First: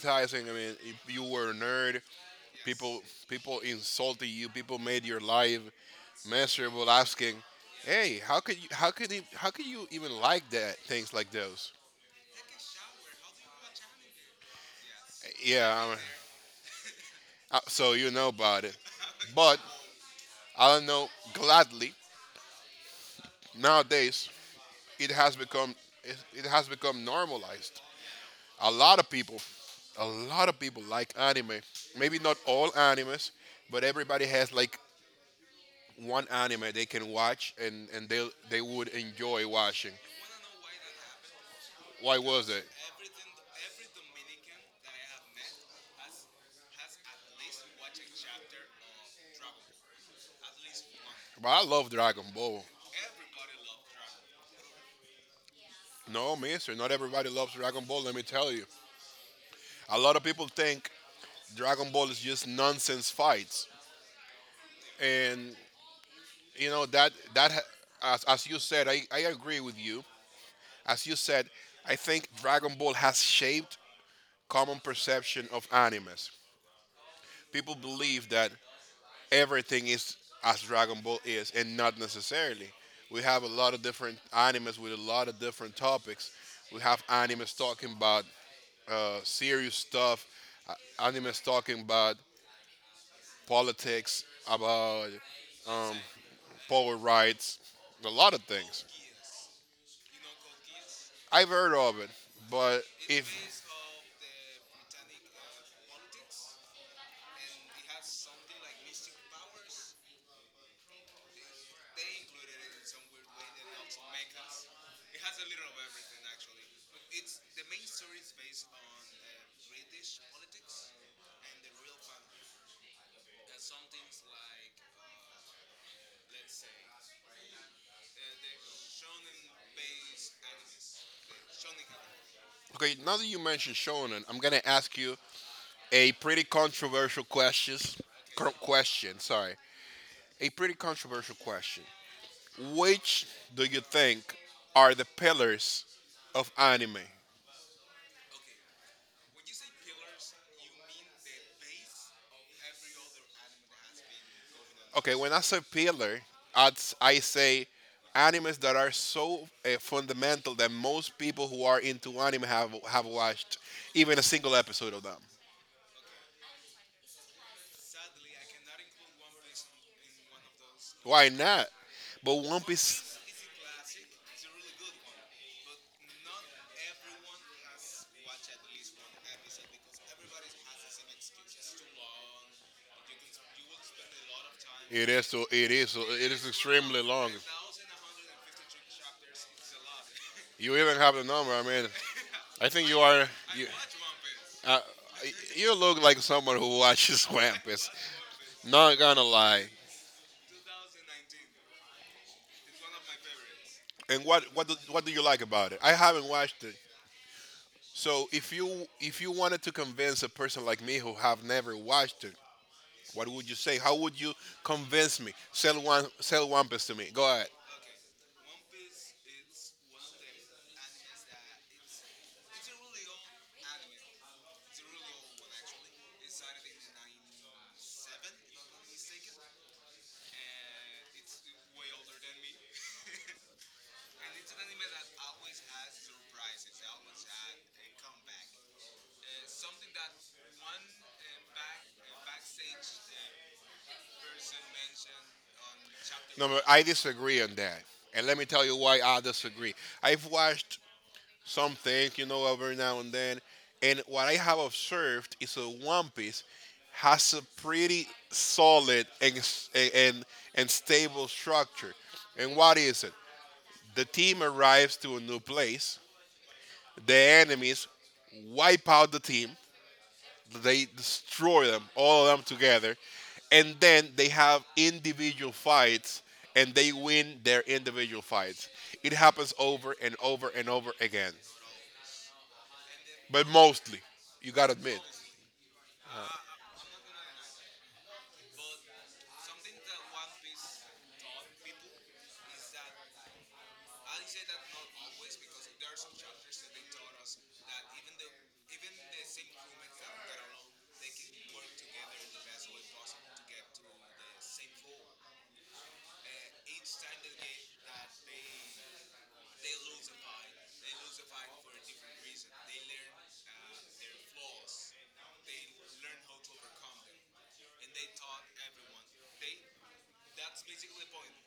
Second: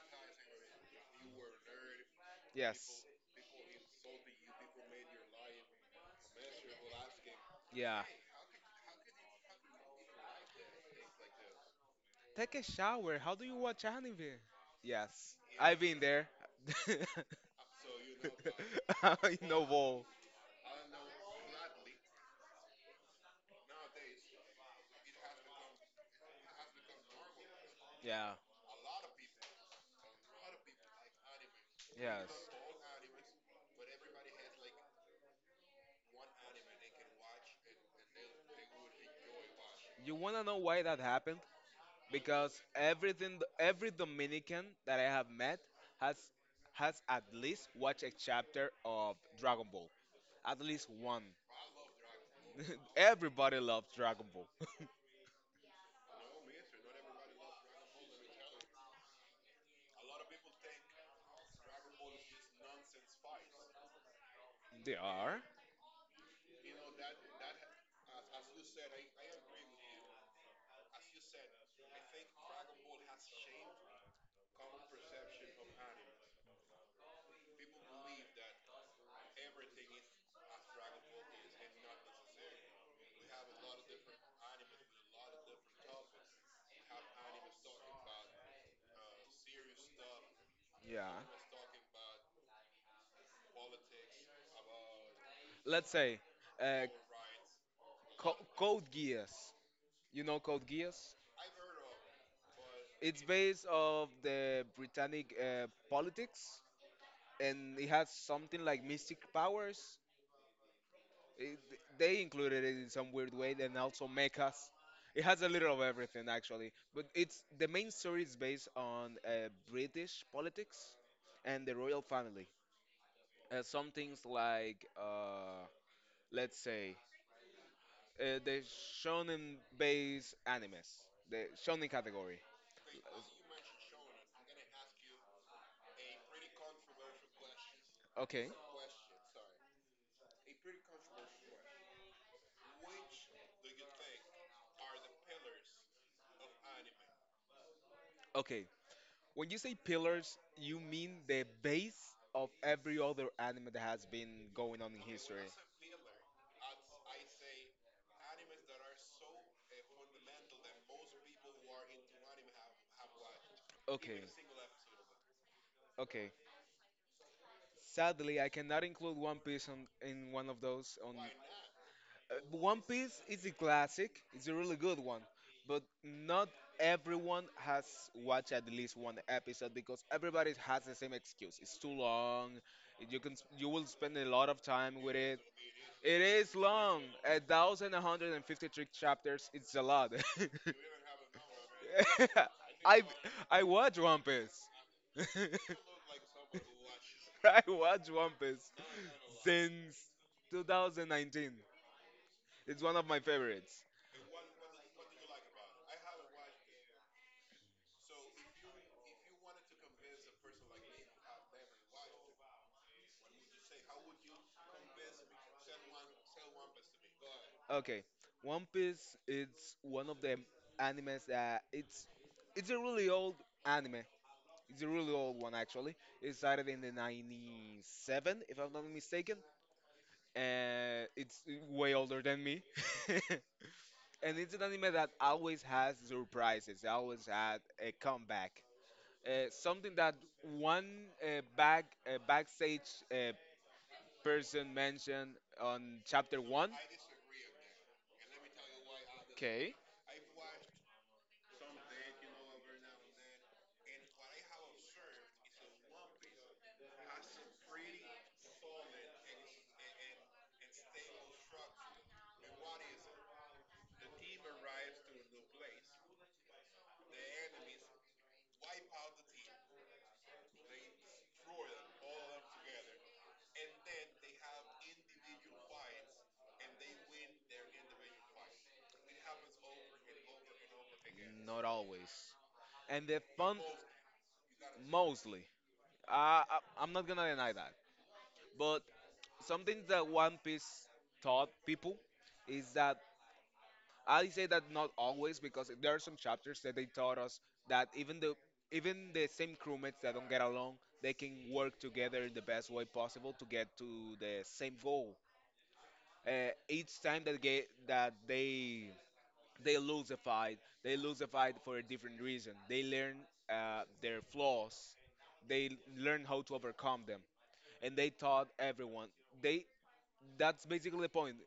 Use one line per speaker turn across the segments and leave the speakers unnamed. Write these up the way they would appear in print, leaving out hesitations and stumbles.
stigmatizing. I mean, if you were a nerd, people
Yes.
people insulted you. People made your life miserable, asking,
Yeah.
"Hey, how could you? How could it, how could you even like that? Things like those."
Take a shower. How do you watch anime? Yes.
Yeah,
I've
I mean,
been there.
so you know about it,
I
but
know all.
I don't know. Gladly nowadays, it has become it has become normalized.
Yeah.
a lot of people, a lot of people like anime. Maybe
Yes.
not all animes, but everybody has like one anime they can watch and they would enjoy watching.
You wanna know why that happened?
Why was
Because
it?
every Dominican that I have met has has at least watched a chapter of Dragon Ball. At least one.
But I love Dragon Ball.
Everybody loves Dragon Ball.
No, mister, not everybody loves Dragon Ball, let me tell you. A lot of people think Dragon Ball is just nonsense fights.
They are.
And you know that as you said, I agree with you. As you said, I think Dragon Ball has shaped common perception of animes. People believe that everything is as Dragon Ball is, and not necessarily. We have a lot of different animes with a lot of different topics. We have animes talking about, serious stuff, uh,
Yeah.
animes talking about politics, about,
Let's
um,
say, uh,
power rights, a lot of things.
Code Geass. You know Code Geass?
I've heard of it, but
It's
if
based of the Britannic politics, and it has something like mystic powers. it, they included it in some weird way, and also mechas. It has a little of everything actually, but it's the main story is based on British politics and the royal family. Some things like, let's say, uh, the the shonen category.
okay, now that you mentioned shonen, I'm gonna ask you a pretty controversial question.
Okay,
Question, sorry, a pretty controversial question. Which do you think are the pillars of anime?
okay. When you say pillars, you mean the base of every other anime that has been going on in
Okay, when I
history?
say pillar, I say animes that are so fundamental that most people who are into anime have watched even
Okay,
a single episode of them.
okay. Sadly, I cannot include One Piece in one of those. On
Why not? But One
One
Piece,
Piece is a classic. It's a really good one, but not everyone has watched at least one episode because everybody has the same excuse. It's too long. You will spend a lot of time with it. It
it is
is
extremely
long.
long.
1,153 chapters. It's a lot.
You even have the number. I mean, I think you
I
are.
I
You,
watch One
uh,
Piece.
you look like someone who watches One
I
Piece.
watch One Piece
Not gonna lie.
since 2019. It's one of my favorites.
And what do you like about it? I haven't watched it. So if you wanted to convince a person like me who have never watched it, what would you say? How would you convince me? Sell Wampus to me. Go ahead.
Okay, One Piece is one of the animes that it's a really old anime. It's a really old one actually. It started in the 97 if I'm not mistaken. And it's way older than me. And it's an anime that always has surprises. It always had a comeback. Something that one backstage person mentioned on chapter
No, but
one.
I disagree on that. And let me tell you why I
Okay.
disagree. I've watched some things, you know, every now and then. And what I have observed is a One Piece has a pretty solid and stable structure. And what is it? The team arrives to a new place. The enemies wipe out the team. They destroy them, all of them together, and then they have individual fights and they win their individual fights. It happens over and over and over again.
Not always. And the
But
fun,
mostly, you gotta admit.
mostly. Uh, I, I'm not gonna deny that. But something that One Piece taught people is that, I say that not always because there are some chapters that they taught us that even the same crewmates that don't get along, they can work together in the best way possible to get to the same goal. Each time that they lose the fight, they lose the fight for a different reason. They learn their flaws. They learn how to overcome them, and they taught everyone. They That's basically the point.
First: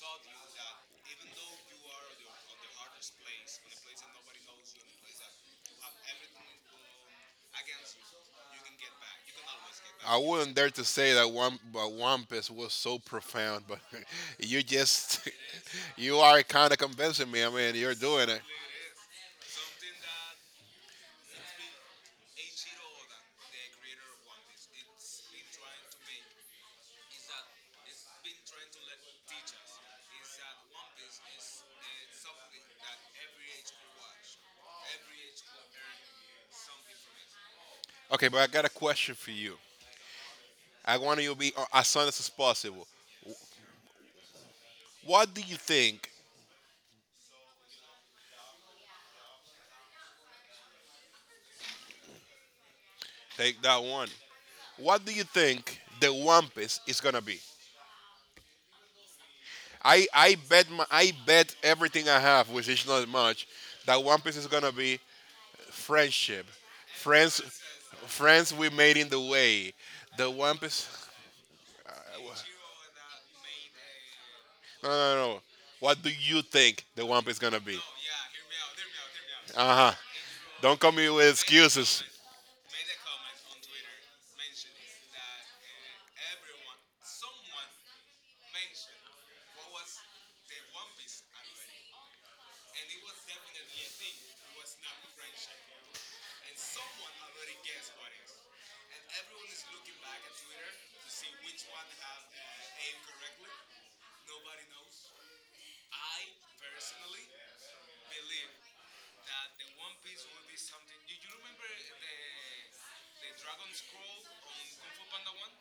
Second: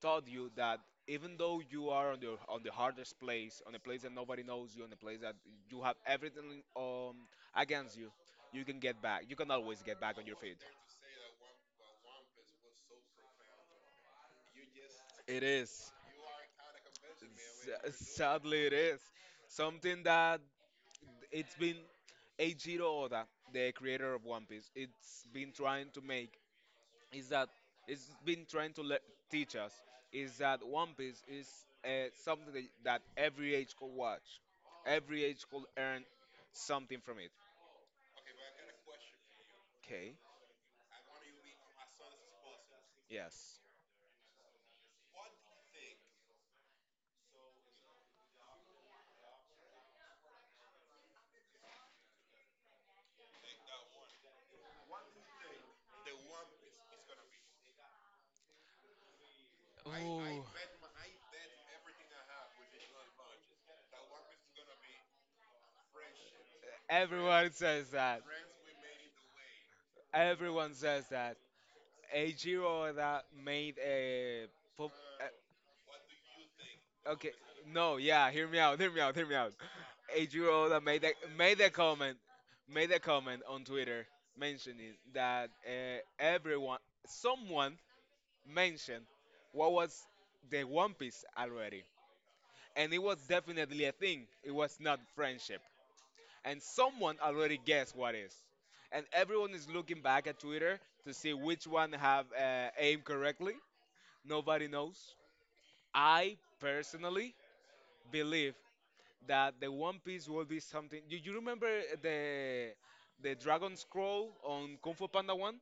Taught you that even though you are on the hardest place, on a place that nobody knows you, on a place that you have everything against you, you can get back. You can always get back
I
on your
wouldn't
feet.
dare to say that one, but Wampus was so profound, but you just,
It is.
you are kind of convincing me. I mean, you're doing it.
Sadly, it is something that it's been Eiichiro Oda, the creator of One Piece, it's been trying to make, is that it's been trying to teach us, is that One Piece is something that every age could watch, every age could earn something from it.
Okay, but I got a question for you.
Okay,
I want you to be, as honest as possible.
yes.
What do you think? Take that one. What do you think the One Piece is gonna be? I
Ooh.
bet my, I bet everything I have, which is not much, that One Piece is gonna be friendship, friends,
Everyone says that.
friends we made in the way. The One
Everyone
Piece.
says that. Eiichiro that made a
No,
pop.
no, no. What do you think the One
Okay,
Piece is gonna be?
no, yeah, hear me out, hear me out, hear me out.
Uh huh.
Eiichiro
Don't
that
come me with
made a
excuses.
comment, made a comment on Twitter mentioning that everyone, someone mentioned what was the One Piece already, and it was definitely a thing. It was not friendship, and someone already guessed what is. And everyone is looking back at Twitter to see which one have aimed correctly. Nobody knows. I personally believe that the One Piece will be something. Do you remember the the Dragon Scroll on Kung Fu Panda One?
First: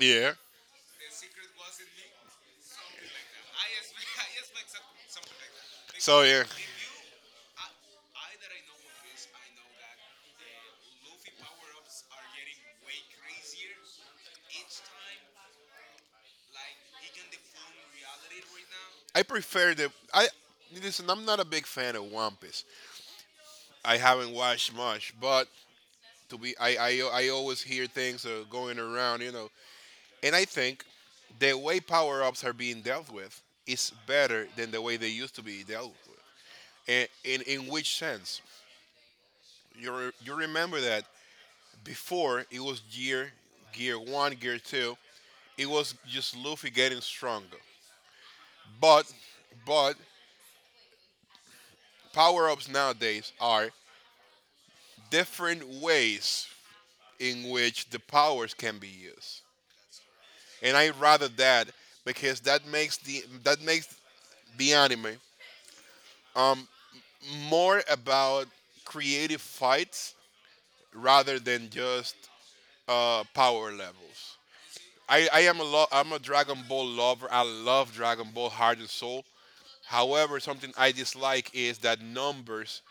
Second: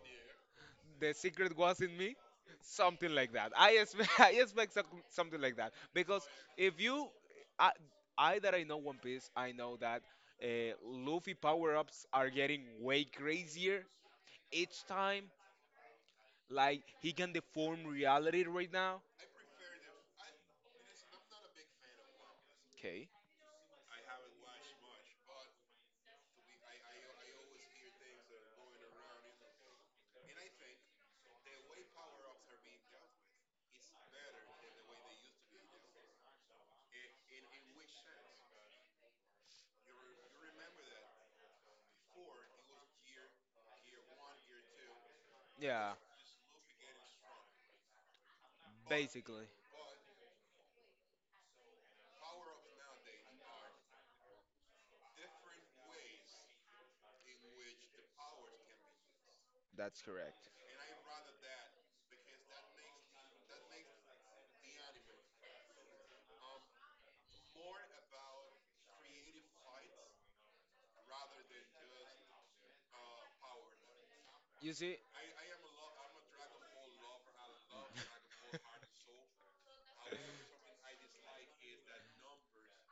Yeah.
The secret was in me. Something like that. I expect, I expect something like that
So
because
yeah,
if you, I, I that I know One Piece, I know that uh, Luffy power ups are getting way crazier each time. Like he can deform reality right now.
I prefer the I. Listen, I'm not a big fan of One Piece.
Okay,
I haven't watched much, but to be, I always hear things are going around, you know. And I think the way power ups are being dealt with is better than the way they used to be dealt with. And in which sense? You remember that before it was gear, gear one, gear two, it
yeah,
was just Luffy getting stronger. But,
basically.
but power ups nowadays are different ways in which the powers can be used.
That's correct.
And I rather that, because that makes the anime more about creative fights rather than just, power levels.
You see,
I'm a Dragon Ball lover. I love Dragon Ball Heart and Soul. However, something I dislike is that numbers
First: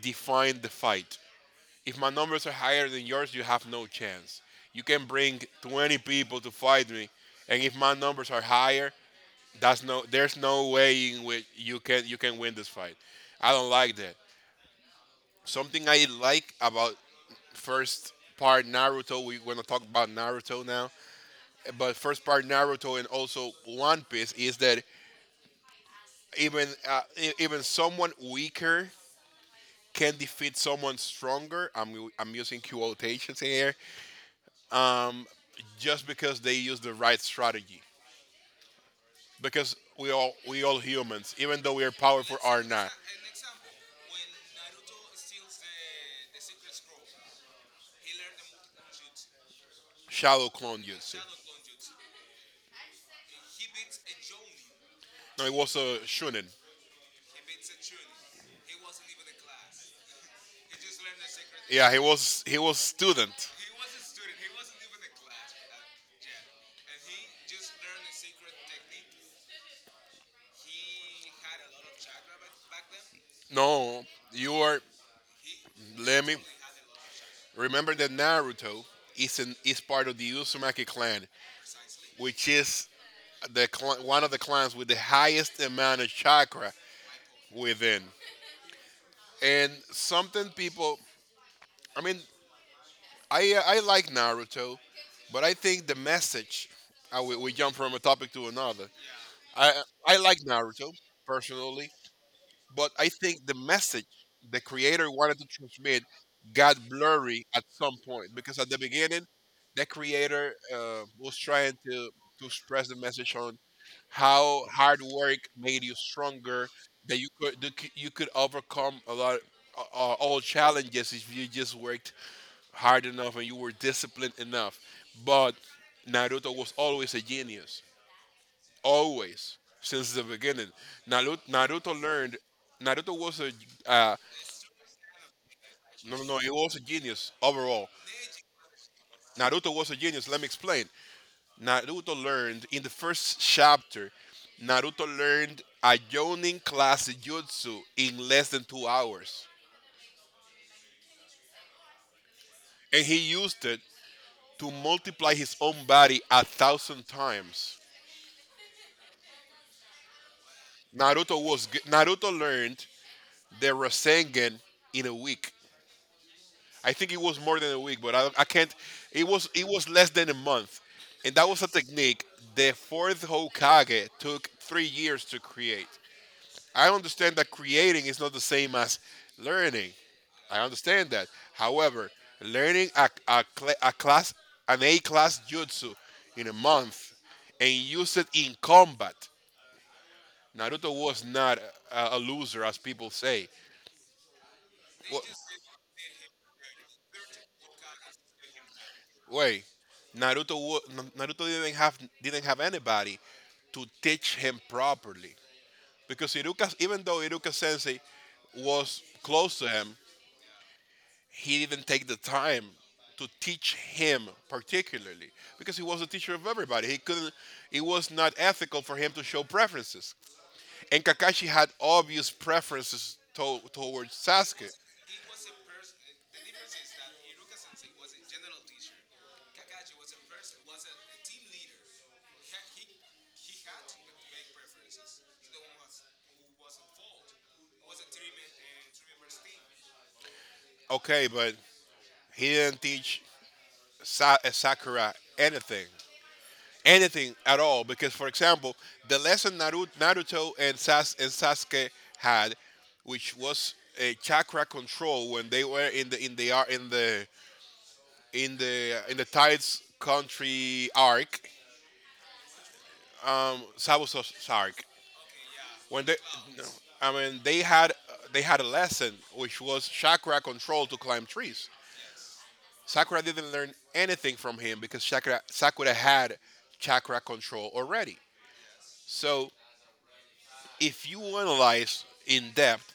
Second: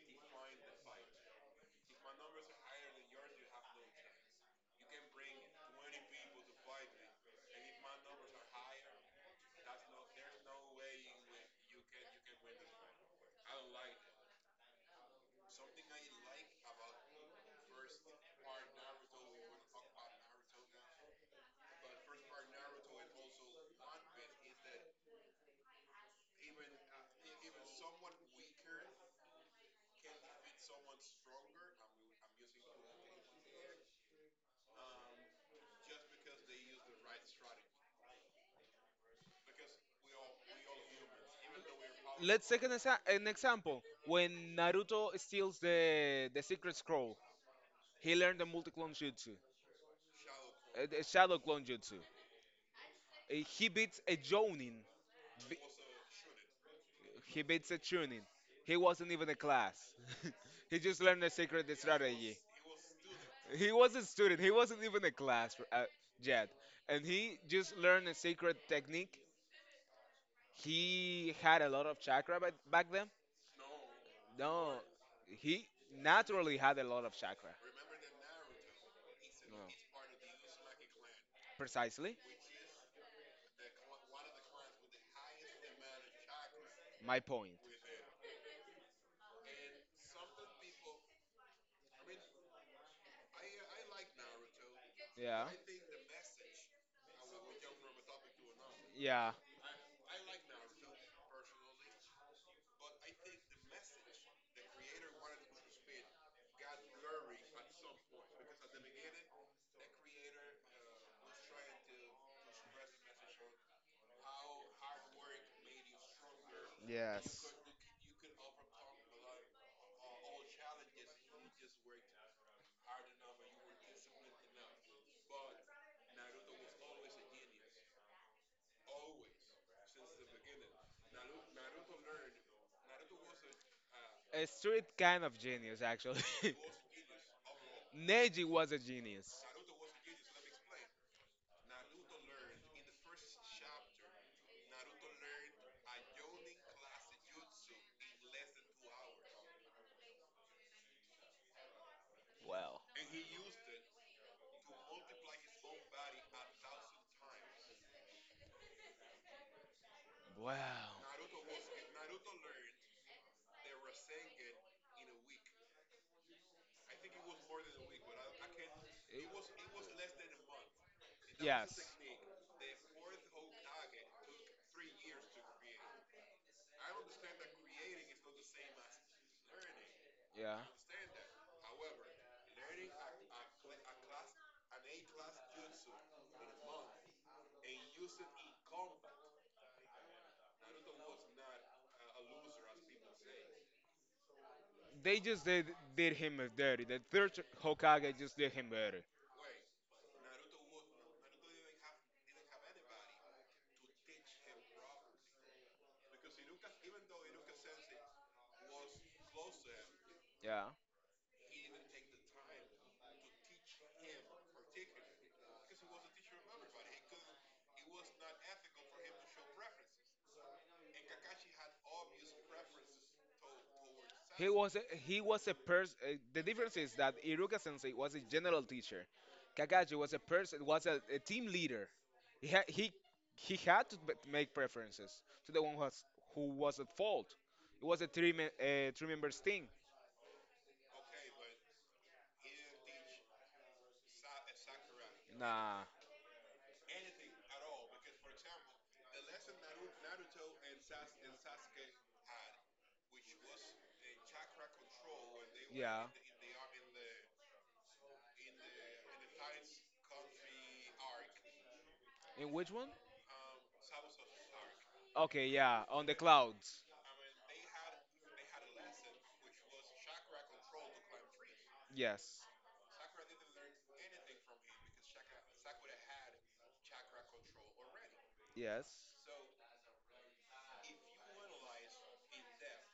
define the fight. If my numbers are higher than yours, you have no chance. You can bring 20 people to fight me, and if my numbers are higher, that's no. There's no way in which you can win this fight. I don't like that. Something I like about first part Naruto. We're gonna talk about Naruto now, but first part Naruto and also One Piece is that even even someone weaker can defeat someone stronger. I'm using quotations here. Um, just because they use the right strategy. Because we all humans, even though we are powerful,
let's
are
take an,
not.
exa- an example. When Naruto steals the secret scroll, he learned the multi clone jutsu,
Shadow clone
the
jutsu.
shadow clone jutsu. He beats a Jonin.
No, he
b-
was a shunin.
He beats a Chunin. He wasn't even a class. He just learned the secret
Yeah, he
strategy.
was he was student.
He was a student. He wasn't even a class yet, and he just learned a secret technique. He had a lot of chakra back then.
No, you
No,
are.
he
Let me
naturally had a lot of chakra.
remember that Naruto is
No,
part of the Uzumaki clan,
precisely.
which is one of the clans with the highest amount of chakra
My point.
within. And something people, I mean, I, I like Naruto, but
Yeah.
I think the message. We jump from a topic to another.
Yeah.
I like Naruto personally. But I think the message the creator wanted to transmit got blurry at some point because at the beginning, the creator, was trying to express the message on how hard work made you stronger, that
Yes.
you could overcome a lot, all challenges if you just worked hard enough and you were disciplined enough. But Naruto was always a genius, always since the beginning. Naruto, Naruto learned. Naruto was a uh,
A street kind of genius,
no,
actually.
no, no, he was a genius overall.
Neji was a genius.
Naruto was a genius. Let me explain. Naruto learned in the first chapter. Naruto learned a Jonin class jutsu in less than 2 hours,
Well,
and he used it to multiply his own body a thousand times.
well.
Naruto learned the Rasengan in a week. I think it was more than a week, but I can't. It was less than a month, and that was a
Yes.
technique the fourth Hokage took 3 years to create. I understand that creating is not the same as learning. I
Yeah.
understand that. However, learning a, cla a class an A class jutsu in a month and use it in combat. Naruto was not a, a loser, as people say.
They
Well,
just did him dirty. The third Hokage just did him dirty.
wait, Naruto didn't have anybody to teach him properly because Iruka, even though Iruka Sensei was close to him,
Yeah.
he didn't take the time to teach him particularly because he was a teacher of everybody. He couldn't. It was not ethical for him to show preferences. And Kakashi had obvious preferences to- towards
He
Sasuke.
was a, he was a person. The difference is that Iruka Sensei was a general teacher. Kakashi was a team leader. He ha- he had to b- make preferences to the one who was at fault. It was a three members thing.
Okay, but he didn't teach Sakura anything
Nah.
anything at all because, for example, the lesson Naruto and Sasuke had, which was a chakra control when they were
Yeah.
in the ar- in the in the in the Tides Country arc,
In which one?
Sabusa's arc.
Okay, yeah,
When
on the
they,
clouds.
I mean, they had a lesson which was chakra control to climb trees.
Yes.
Sakura didn't learn anything from him because Sakura had chakra control already.
Yes.
So if you analyze in depth,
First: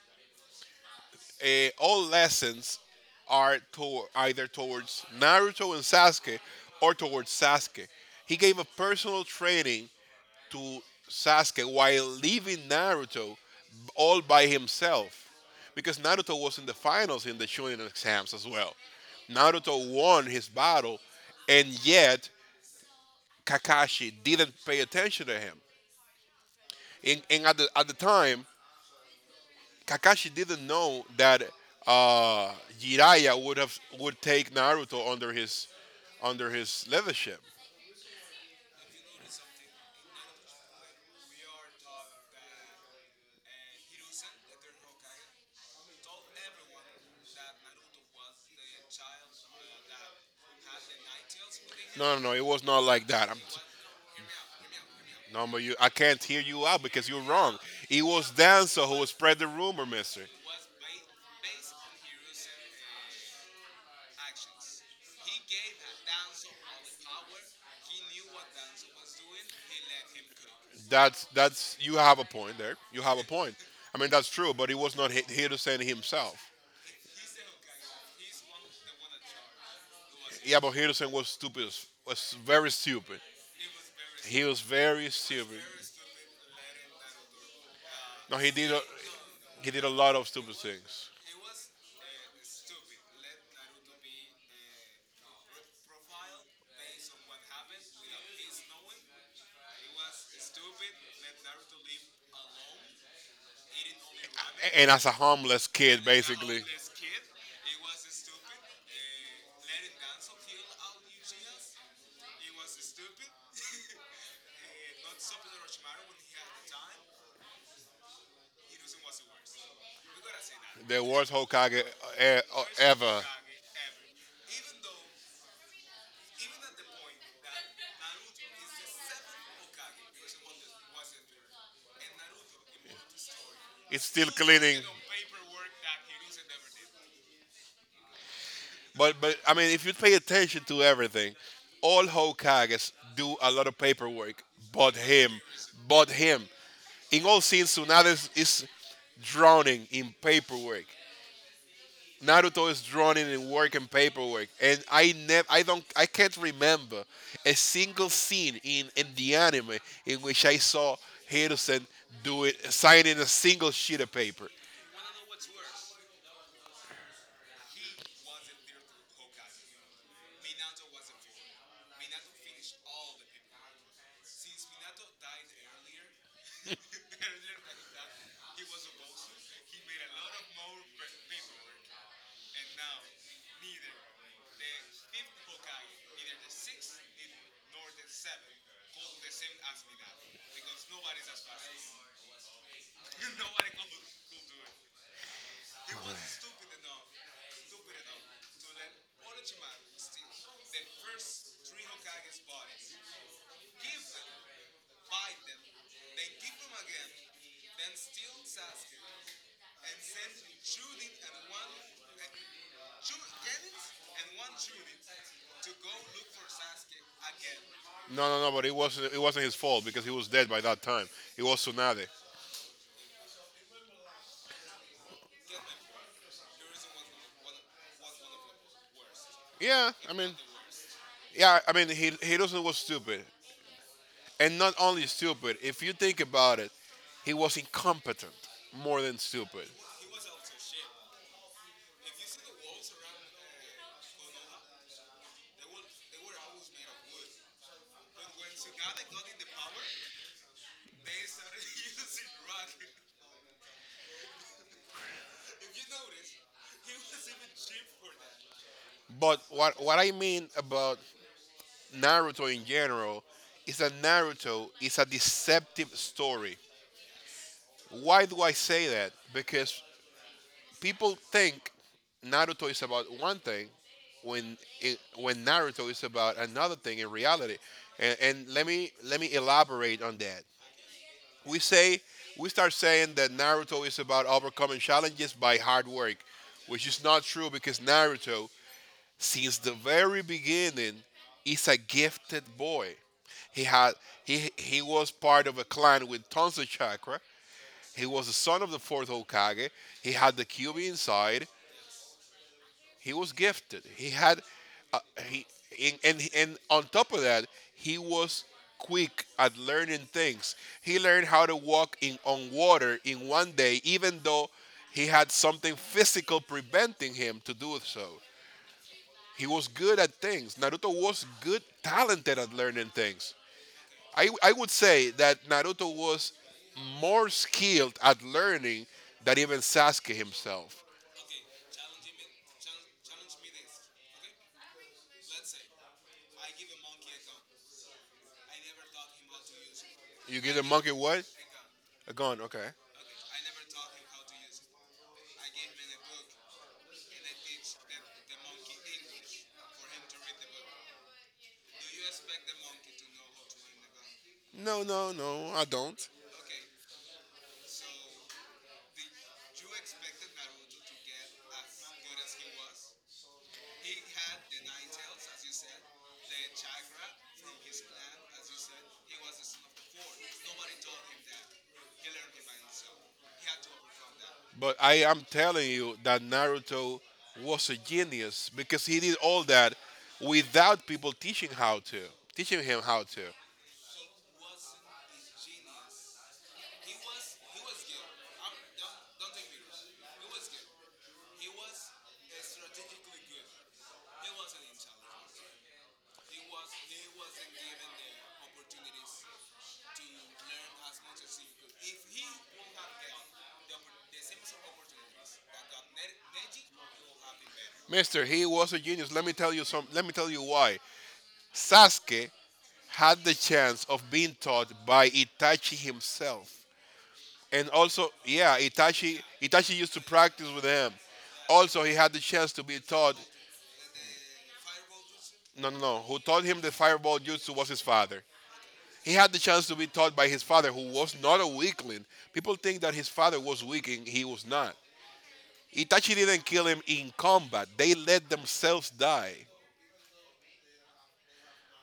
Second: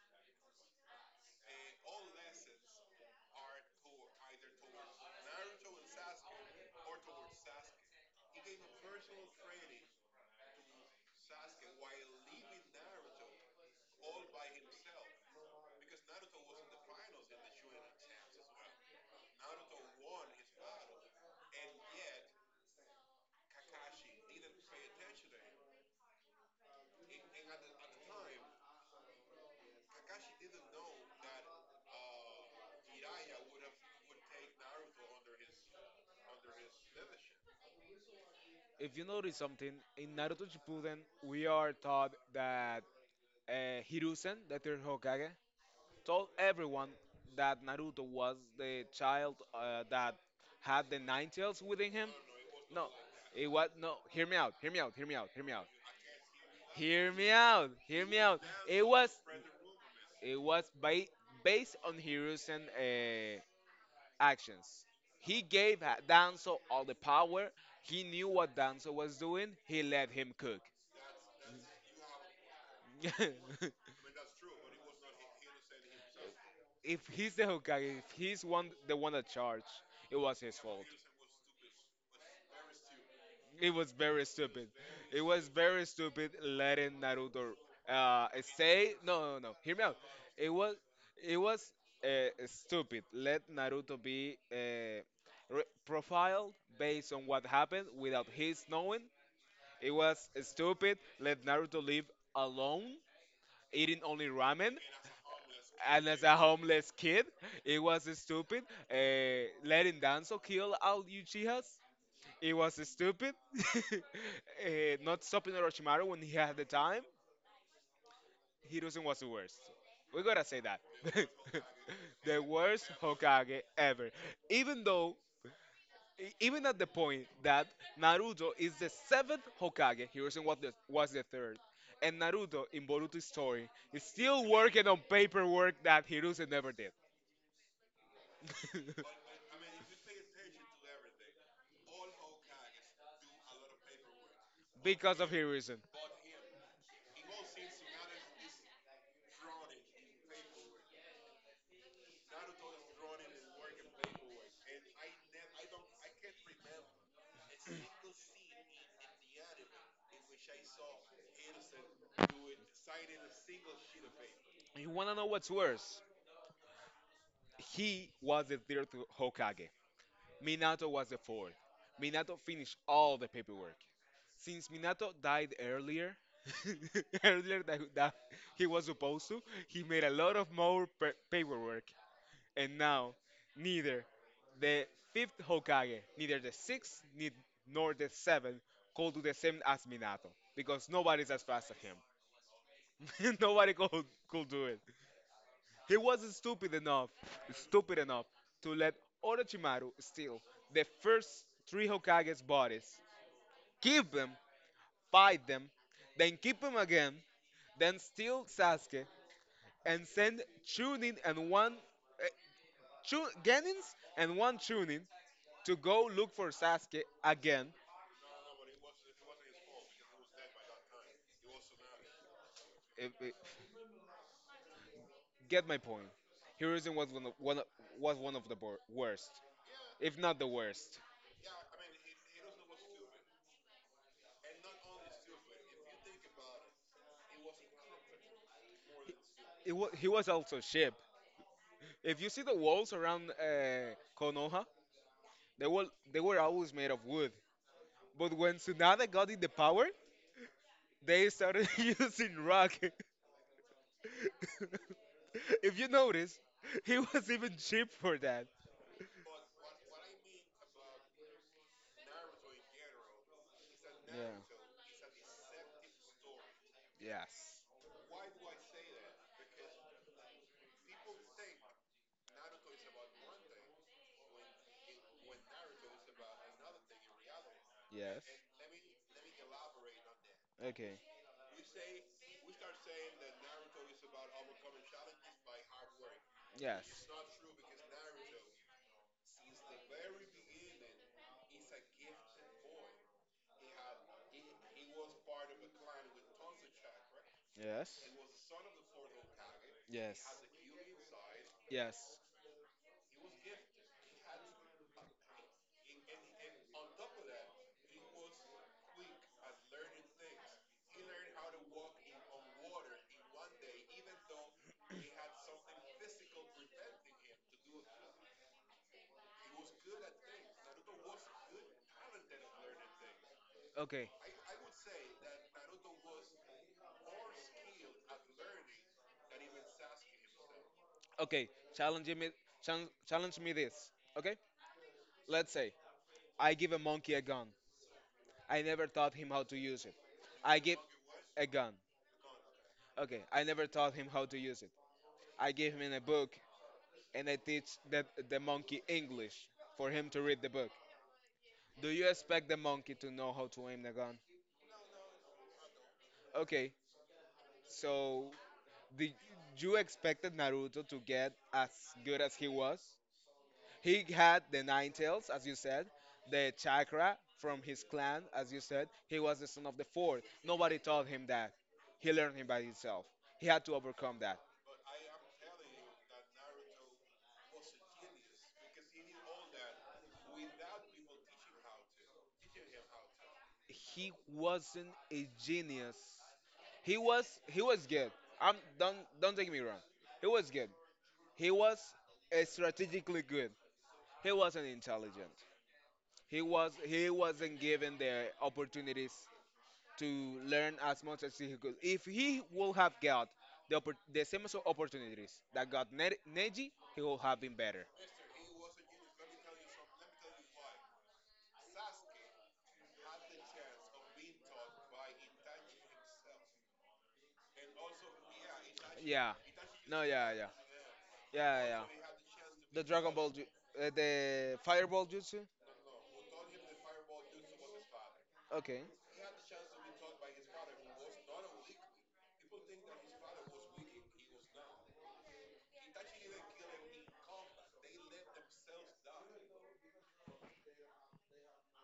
all lessons are to- either towards Naruto and Sasuke or towards Sasuke. He gave a personal training to Sasuke while leaving Naruto all by himself because Naruto was in the finals in the Shonen exams as well. Naruto won his battle, and yet Kakashi didn't pay attention to him. And, at the time, Kakashi didn't know that, uh, Jiraiya would take Naruto under his leadership.
If you notice something, in Naruto Shippuden, we are taught that Hiruzen, the third Hokage, told everyone that Naruto was the child that had the nine tails within him.
No, no, no. It was not
No,
like that. I'm,
it was no. Hear me out. Hear me out. Hear me out. Hear
no,
me
but
out.
you, I can't hear you out because
Hear
you're
me
wrong.
out.
It
Hear me
was
out. It
Danzo who
was
spread the rumor, Mister.
it was based on Hiruzen actions. He gave Danzo all the power. He knew what Danzo was doing. He let him cook.
That's you have a point there. You have a point. I mean that's true, but it was not Hiruzen himself.
If he's the Hokage, if he's one the one that charged, it was his
Yeah, but
fault.
Henderson was stupid. As- was very stupid.
It was very
He was
stupid.
very
It was
stupid.
very stupid letting Naruto uh
No, he did. A,
say no, no, no.
He
Hear
did
me
a
out.
lot of
It
stupid
was
things.
it was stupid. Let Naruto be profiled based on what happened without his knowing. It was stupid. Let Naruto live alone, eating only ramen.
And as a homeless kid,
And as a
basically.
homeless kid, it was stupid. Letting Danzo kill all Uchihas. It was stupid. Not stopping Orochimaru when he had the time. Hiruzen was the worst. We gotta say that.
The worst Hokage
The worst
ever.
Hokage ever. Even though, even at the point that Naruto is the seventh Hokage, Hiruzen was the third. And Naruto in Boruto's story is
It's still
still
cleaning.
working on paperwork that Hiruzen never did.
But but I mean, if you pay attention to everything, all Hokages do a lot of paperwork, but
Because of
him,
Hiruzen.
but him. In all scenes, Tsunade is drowning in paperwork. Naruto is drowning in work and paperwork, and I never, I don't, I can't remember a single scene in the anime in which I saw Hiruzen do it, signing a single sheet of paper.
You wanna know what's worse? He was the third Hokage. Minato was the fourth. Minato finished all the paperwork. Since Minato died earlier, earlier than that he was supposed to, he made a lot of more paperwork. And now, neither the fifth Hokage, neither the sixth, nor the seventh could do the same as Minato because nobody's as fast as him. Nobody could do it. He was not stupid enough to let Orochimaru steal the first three Hokage's bodies, keep them, fight them, then keep them again, then steal Sasuke, and send Chunin and one Genins and one Chunin to go look for Sasuke again.
No, but it wasn't his fault because he was dead by that time. It was Tsunade.
If, if- get my point. Hiruzen was one of the worst,
Yeah, I
if
mean,
not the worst.
yeah, I mean, he Hiddleston was stupid, and not only stupid. If you think about it, he was incompetent more than stupid.
He was also sheep. If you see the walls around Konoha, they were they were always made of wood. But when Tsunade got in the power, they started using rock. If you notice, he was even cheap for that.
But what I mean about Naruto in general is that
Yeah.
Naruto is a deceptive story.
Yes.
Why do I say that? Because people think Naruto is about one thing, when Naruto is about another thing in reality. And,
Yes.
and let me elaborate on that.
Okay.
we say we start saying that Naruto is about overcoming challenges by hard work, which is
Yes.
not true because Naruto, since the very beginning, is a gifted boy. He had he was part of a clan with tons of chakra.
Yes.
He was the son of the fourth Hokage. He
Yes.
had the cube inside.
Yes.
He was gifted. He had, uh, he And on top of that, he was quick at learning things. He learned how to walk in on water in 1 day, even though he had something physical preventing him to do so. He was good at things. Naruto was good, talented at learning things.
Okay.
I would say that Naruto was more skilled at learning than even Sasuke himself.
Okay. Challenge me. Chal Challenge me this. Okay. Let's say I give a monkey a gun. I never taught him how to use it.
You give
I
the
give
monkey what?
A gun.
A gun, okay.
Okay, I never taught him how to use it. I gave him a book, and I teach the monkey English for him to read the book. Do you expect the monkey to know how to aim the gun?
No, I don't.
Okay, so did you expected Naruto to get as good as he was? He had the nine tails, as you said, the chakra from his clan, as you said. He was the son of the fourth. Nobody taught him that. He learned it by himself. He had to overcome that.
But I am telling you that Naruto was a genius because he did all that without people teaching how to, teaching him how to.
He wasn't a genius. He was good. I'm don't take me wrong. He was good. He was strategically good. He wasn't intelligent. He wasn't given the opportunities to learn as much as he could. If he would have got the same sort of opportunities that got Neji, he would have been better.
Mister, he was a genius. Let me tell you some. Let me tell you why. Sasuke had the chance of being taught by Itachi himself, and also, yeah, Itachi.
Yeah.
Itachi used
No.
to
Yeah. Yeah.
practice with him.
Yeah. Yeah. Yeah.
Also, he had the chance to be
The Dragon
taught.
Ball, ju- the Fireball Jutsu.
No. Who taught him the fireball jutsu was his father.
Okay.
He had the chance to be taught by his father, who was not a weakling. People think that his father was weak, and he was not. Itachi didn't kill him in combat, they let themselves die.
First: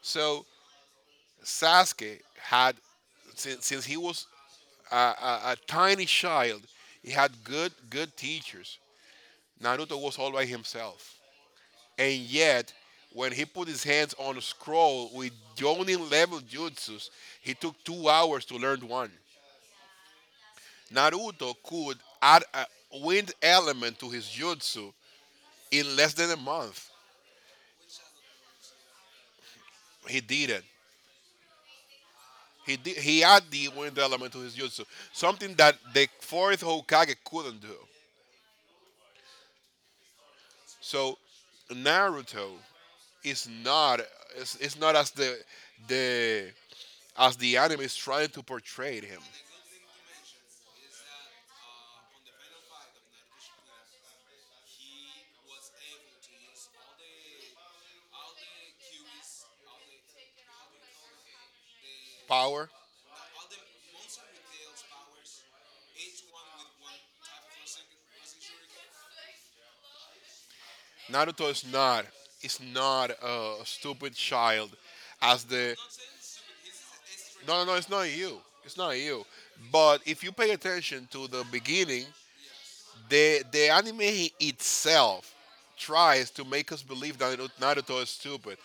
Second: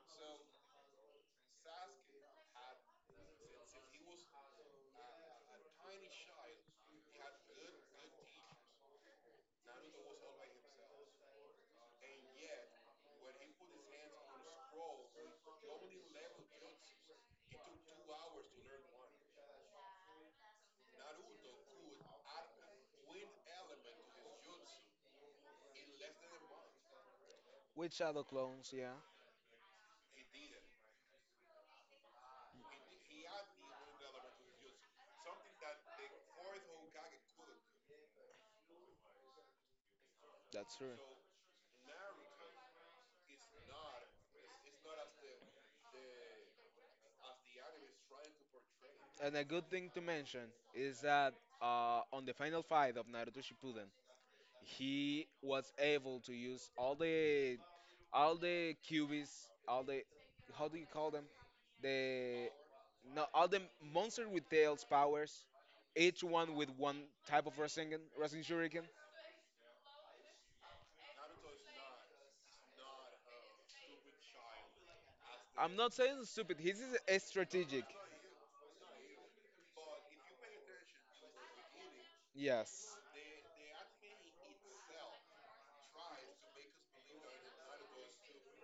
So Sasuke had, since he was a tiny child, he had good teachers. Naruto was all by himself. And yet, when he put his hands on a scroll with Jonin level jutsus, he took 2 hours to learn one. Naruto could add a wind element to his jutsu in less than a month.
With Shadow Clones. Yeah.
He didn't. He added the wind element to his jutsu, something that the fourth Hokage couldn't do.
That's true.
So Naruto is not is not as the the anime is trying to portray him.
And a good thing to mention is that on the final fight of Naruto Shippuden, he was able to use all the cubes, all the, how do you call them? The
Power.
No, all the monster with tails powers, each one with one type of Rasengan, Rasen Shuriken.
Naruto is not a stupid child as the
I'm not saying it's stupid. His is a
No.
strategic.
It's not you. It's not you. But if you pay attention to the beginning,
Yes,
the anime itself tries to make us believe that Naruto is stupid.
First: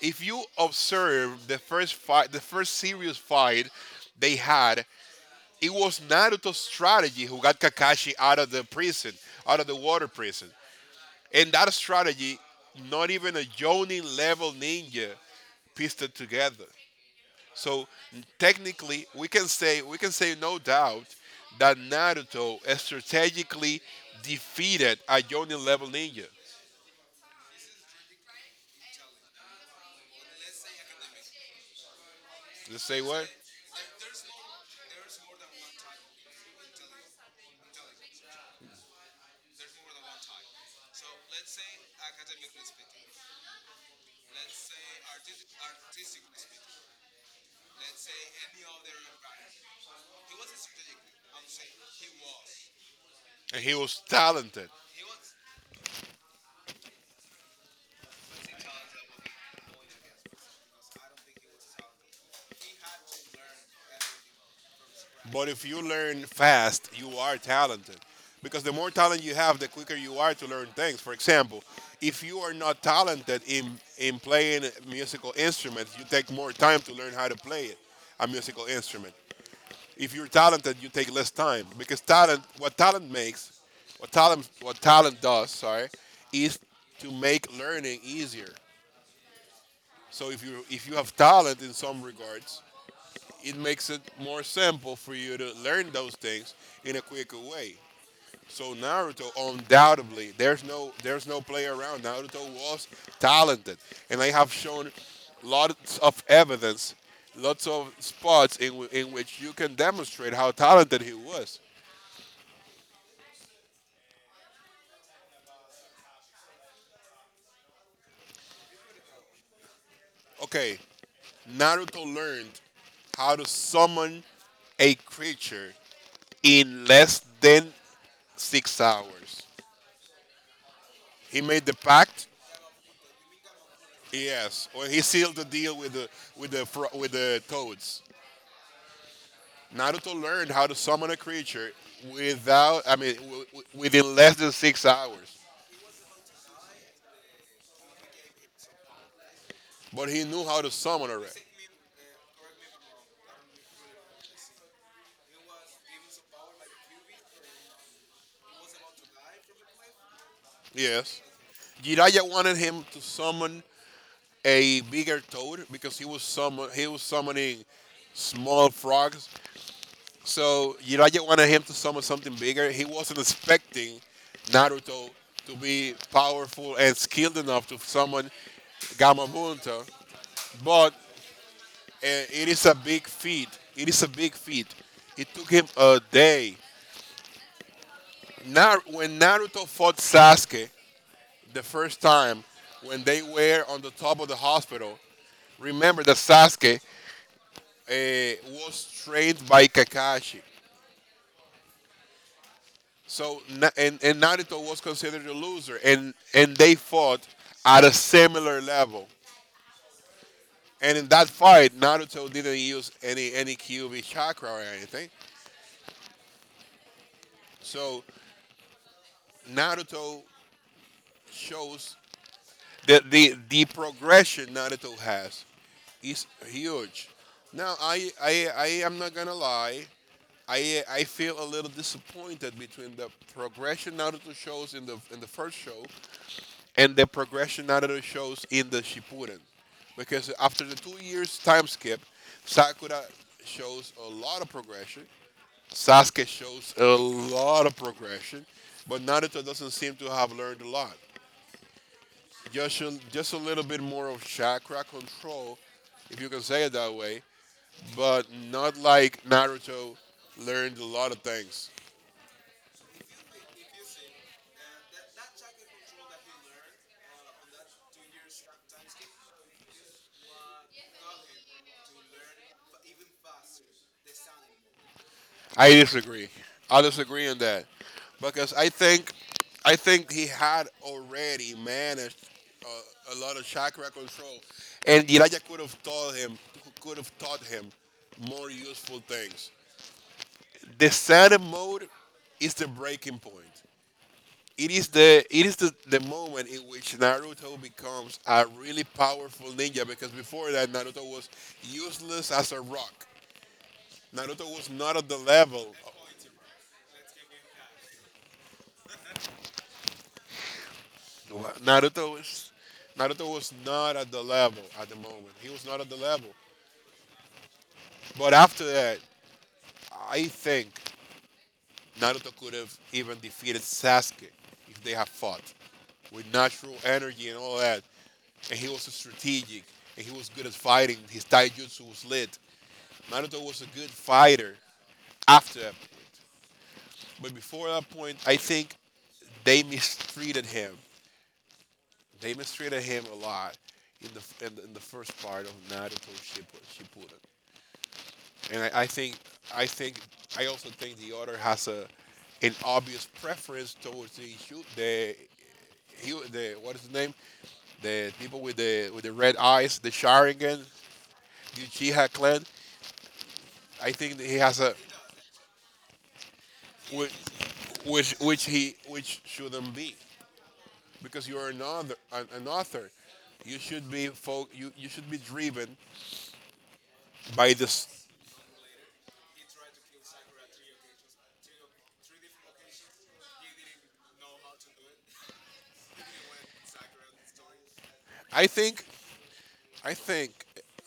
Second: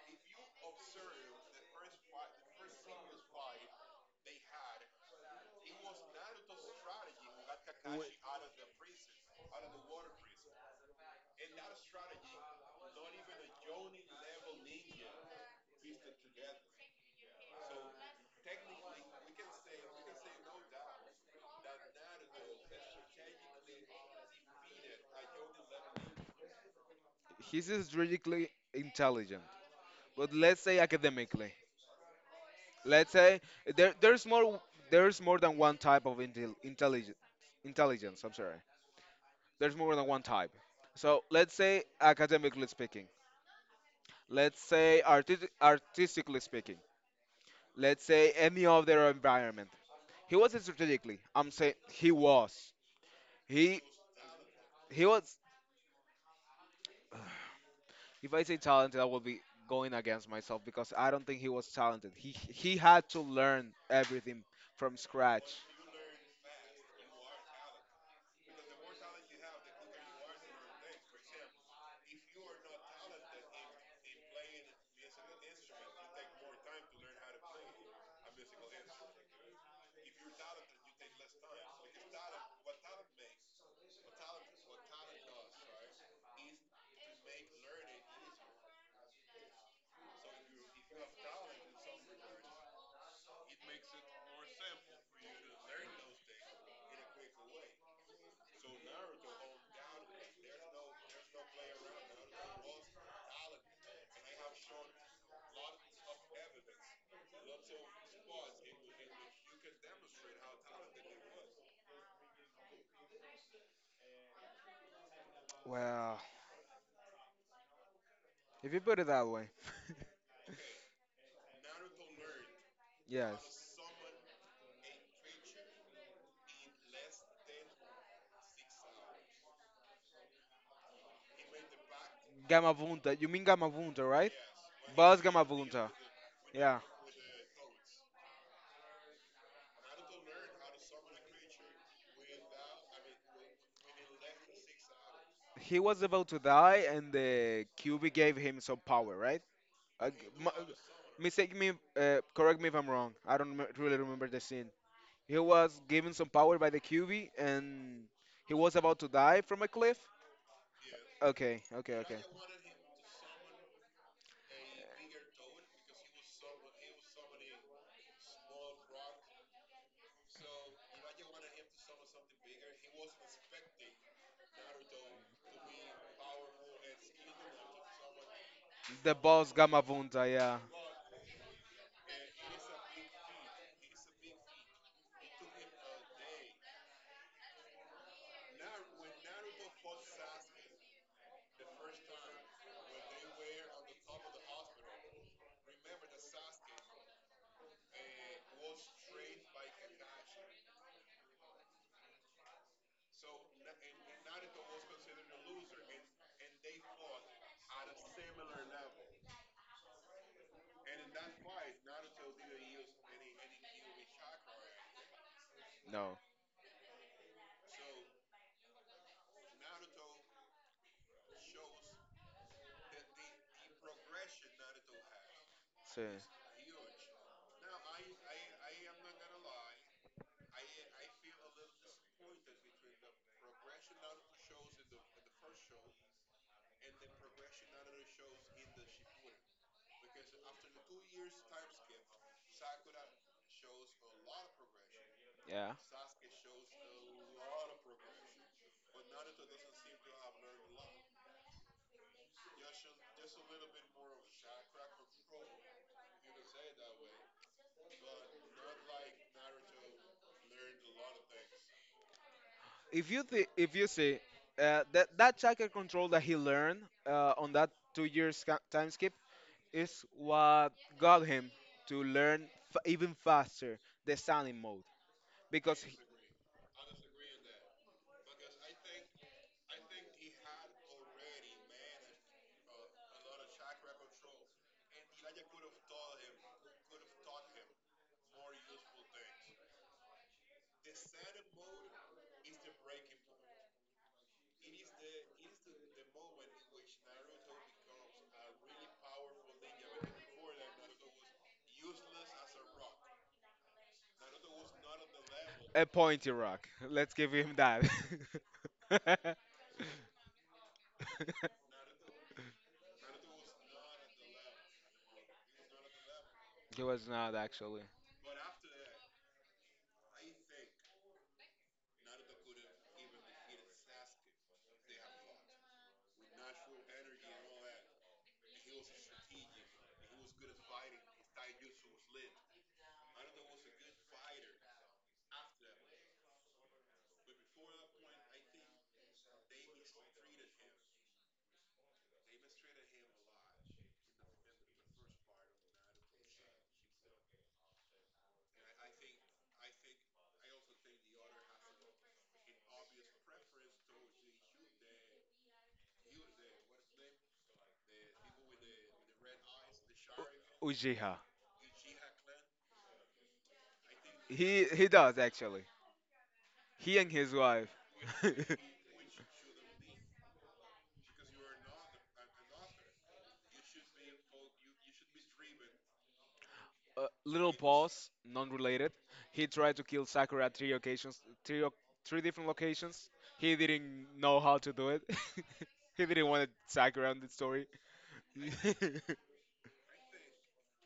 If you observe the first fight, the first serious fight they had, it was Naruto's strategy who got
W-
Kakashi out of the prison, out of the water prison, and that strategy, not even a Jonin level ninja pieced it together. So technically, we can say no doubt that Naruto strategically defeated a Jonin level ninja.
he's strategically intelligent, but let's say academically.
Let's say
Let's
what?
say there's more there's more than one type of intelligence, I'm sorry, there's more than one type. So let's say academically speaking, let's say artistically speaking, let's say any other environment. He was strategically, I'm saying he was,
And he
he
was talented.
he was. If I say talented I will be going against myself, because I don't think he was talented. He had to learn everything from scratch.
But if you learn fast, you are talented. Because the more talent you have, the quicker you are to learn things. For example, if you are not talented in playing musical instruments, you take more time to learn how to play it, a musical instrument. If you're talented, you take less time because talent, what talent makes, what talent does, sorry, is to make learning easier. So if you have talent in some regards, it makes it more simple for you to learn those things in a quicker way. So Naruto, undoubtedly, there's no play around. Naruto was talented, and I have shown lots of evidence, lots of spots in which you can demonstrate how talented he was.
Well, if you put it that way.
Okay, Naruto learned how to
Yes.
summon a creature in less than 6 hours. He made the pact.
Gamma Vunta. You mean Gamma Vunta, right?
Yes, or he
Boss
sealed
Gamma
the deal
Vunta.
with the with the
Yeah.
fro- with the toads. Naruto learned how to summon a creature without, I mean, within less than 6 hours.
He was about to die, and the QB gave him some power, right?
But
Uh, g-
he knew
m-
how to summon already.
mistake me, correct me if I'm wrong. I don't really remember the scene. He was given some power by the QB, and he was about to die from a cliff.
Yes,
Okay, okay, okay.
Jiraiya wanted him to summon a bigger toad because he was summoning small frogs. So you know, I just wanted him to summon something bigger. He wasn't expecting Naruto to be powerful and skilled enough to summon
The
Gamma
boss Gamma
Munta,
Vunta, yeah.
but it is a big feat. It is a big feat. It took him a day. When Naruto fought Sasuke the first time, when they were on the top of the hospital, remember that Sasuke was trained by Kakashi. So Na- and Naruto was considered a loser, and they fought at a similar level. And in that fight, Naruto didn't use any Kyuubi chakra or anything.
No.
So Naruto shows that the progression Naruto has
See.
is huge. Now I am not gonna lie. I feel a little disappointed between the progression Naruto shows in the first show and the progression out of the shows in the Shippuden. Because after the 2 years time skip, Sakura shows a lot of progression.
Yeah.
Sasuke shows a lot of progression, but Naruto doesn't seem to have learned a lot. Just a little bit more of chakra control, if you can say it that way, but not like Naruto learned a lot of things.
If you see, that chakra control that he learned, on that 2 years time skip, is what got him to learn even faster the sounding mode,
I
because...
disagree. I disagree in that because I think he had already managed a lot of chakra control, and Jiraiya could have taught him more useful things. The Saturn mode is the breaking point. It is the moment in which Naruto becomes a really powerful ninja because before that Naruto was useless as a rock. Naruto was not at the level
A pointy rock. Let's give him that.
Wa- Naruto is Naruto was not at the level at the moment. He was not at the level.
He was not actually.
But after that, I think Naruto could have even defeated Sasuke if they had fought with natural energy and all that. And he was strategic and he was good at fighting. His taijutsu was lit. Naruto was a good fighter after that point. But before that point, I think they mistreated him. They mistreated him a lot in in the first part of Naruto Shippuden, and I think I also think the author has a an obvious preference towards the shoot the he the what is his name the people with the red eyes the Sharingan,
Ujiha.
the Uchiha clan. I think that he has
He
a
he does actually. He and
which
his wife.
which he which shouldn't be because you're an author, you should be you should be driven by
Little
this
pause, non-related. He tried to kill Sakura at three occasions, three different locations. He didn't know how to do it. He didn't want Sakura in the story.
i think
Yeah.
I think,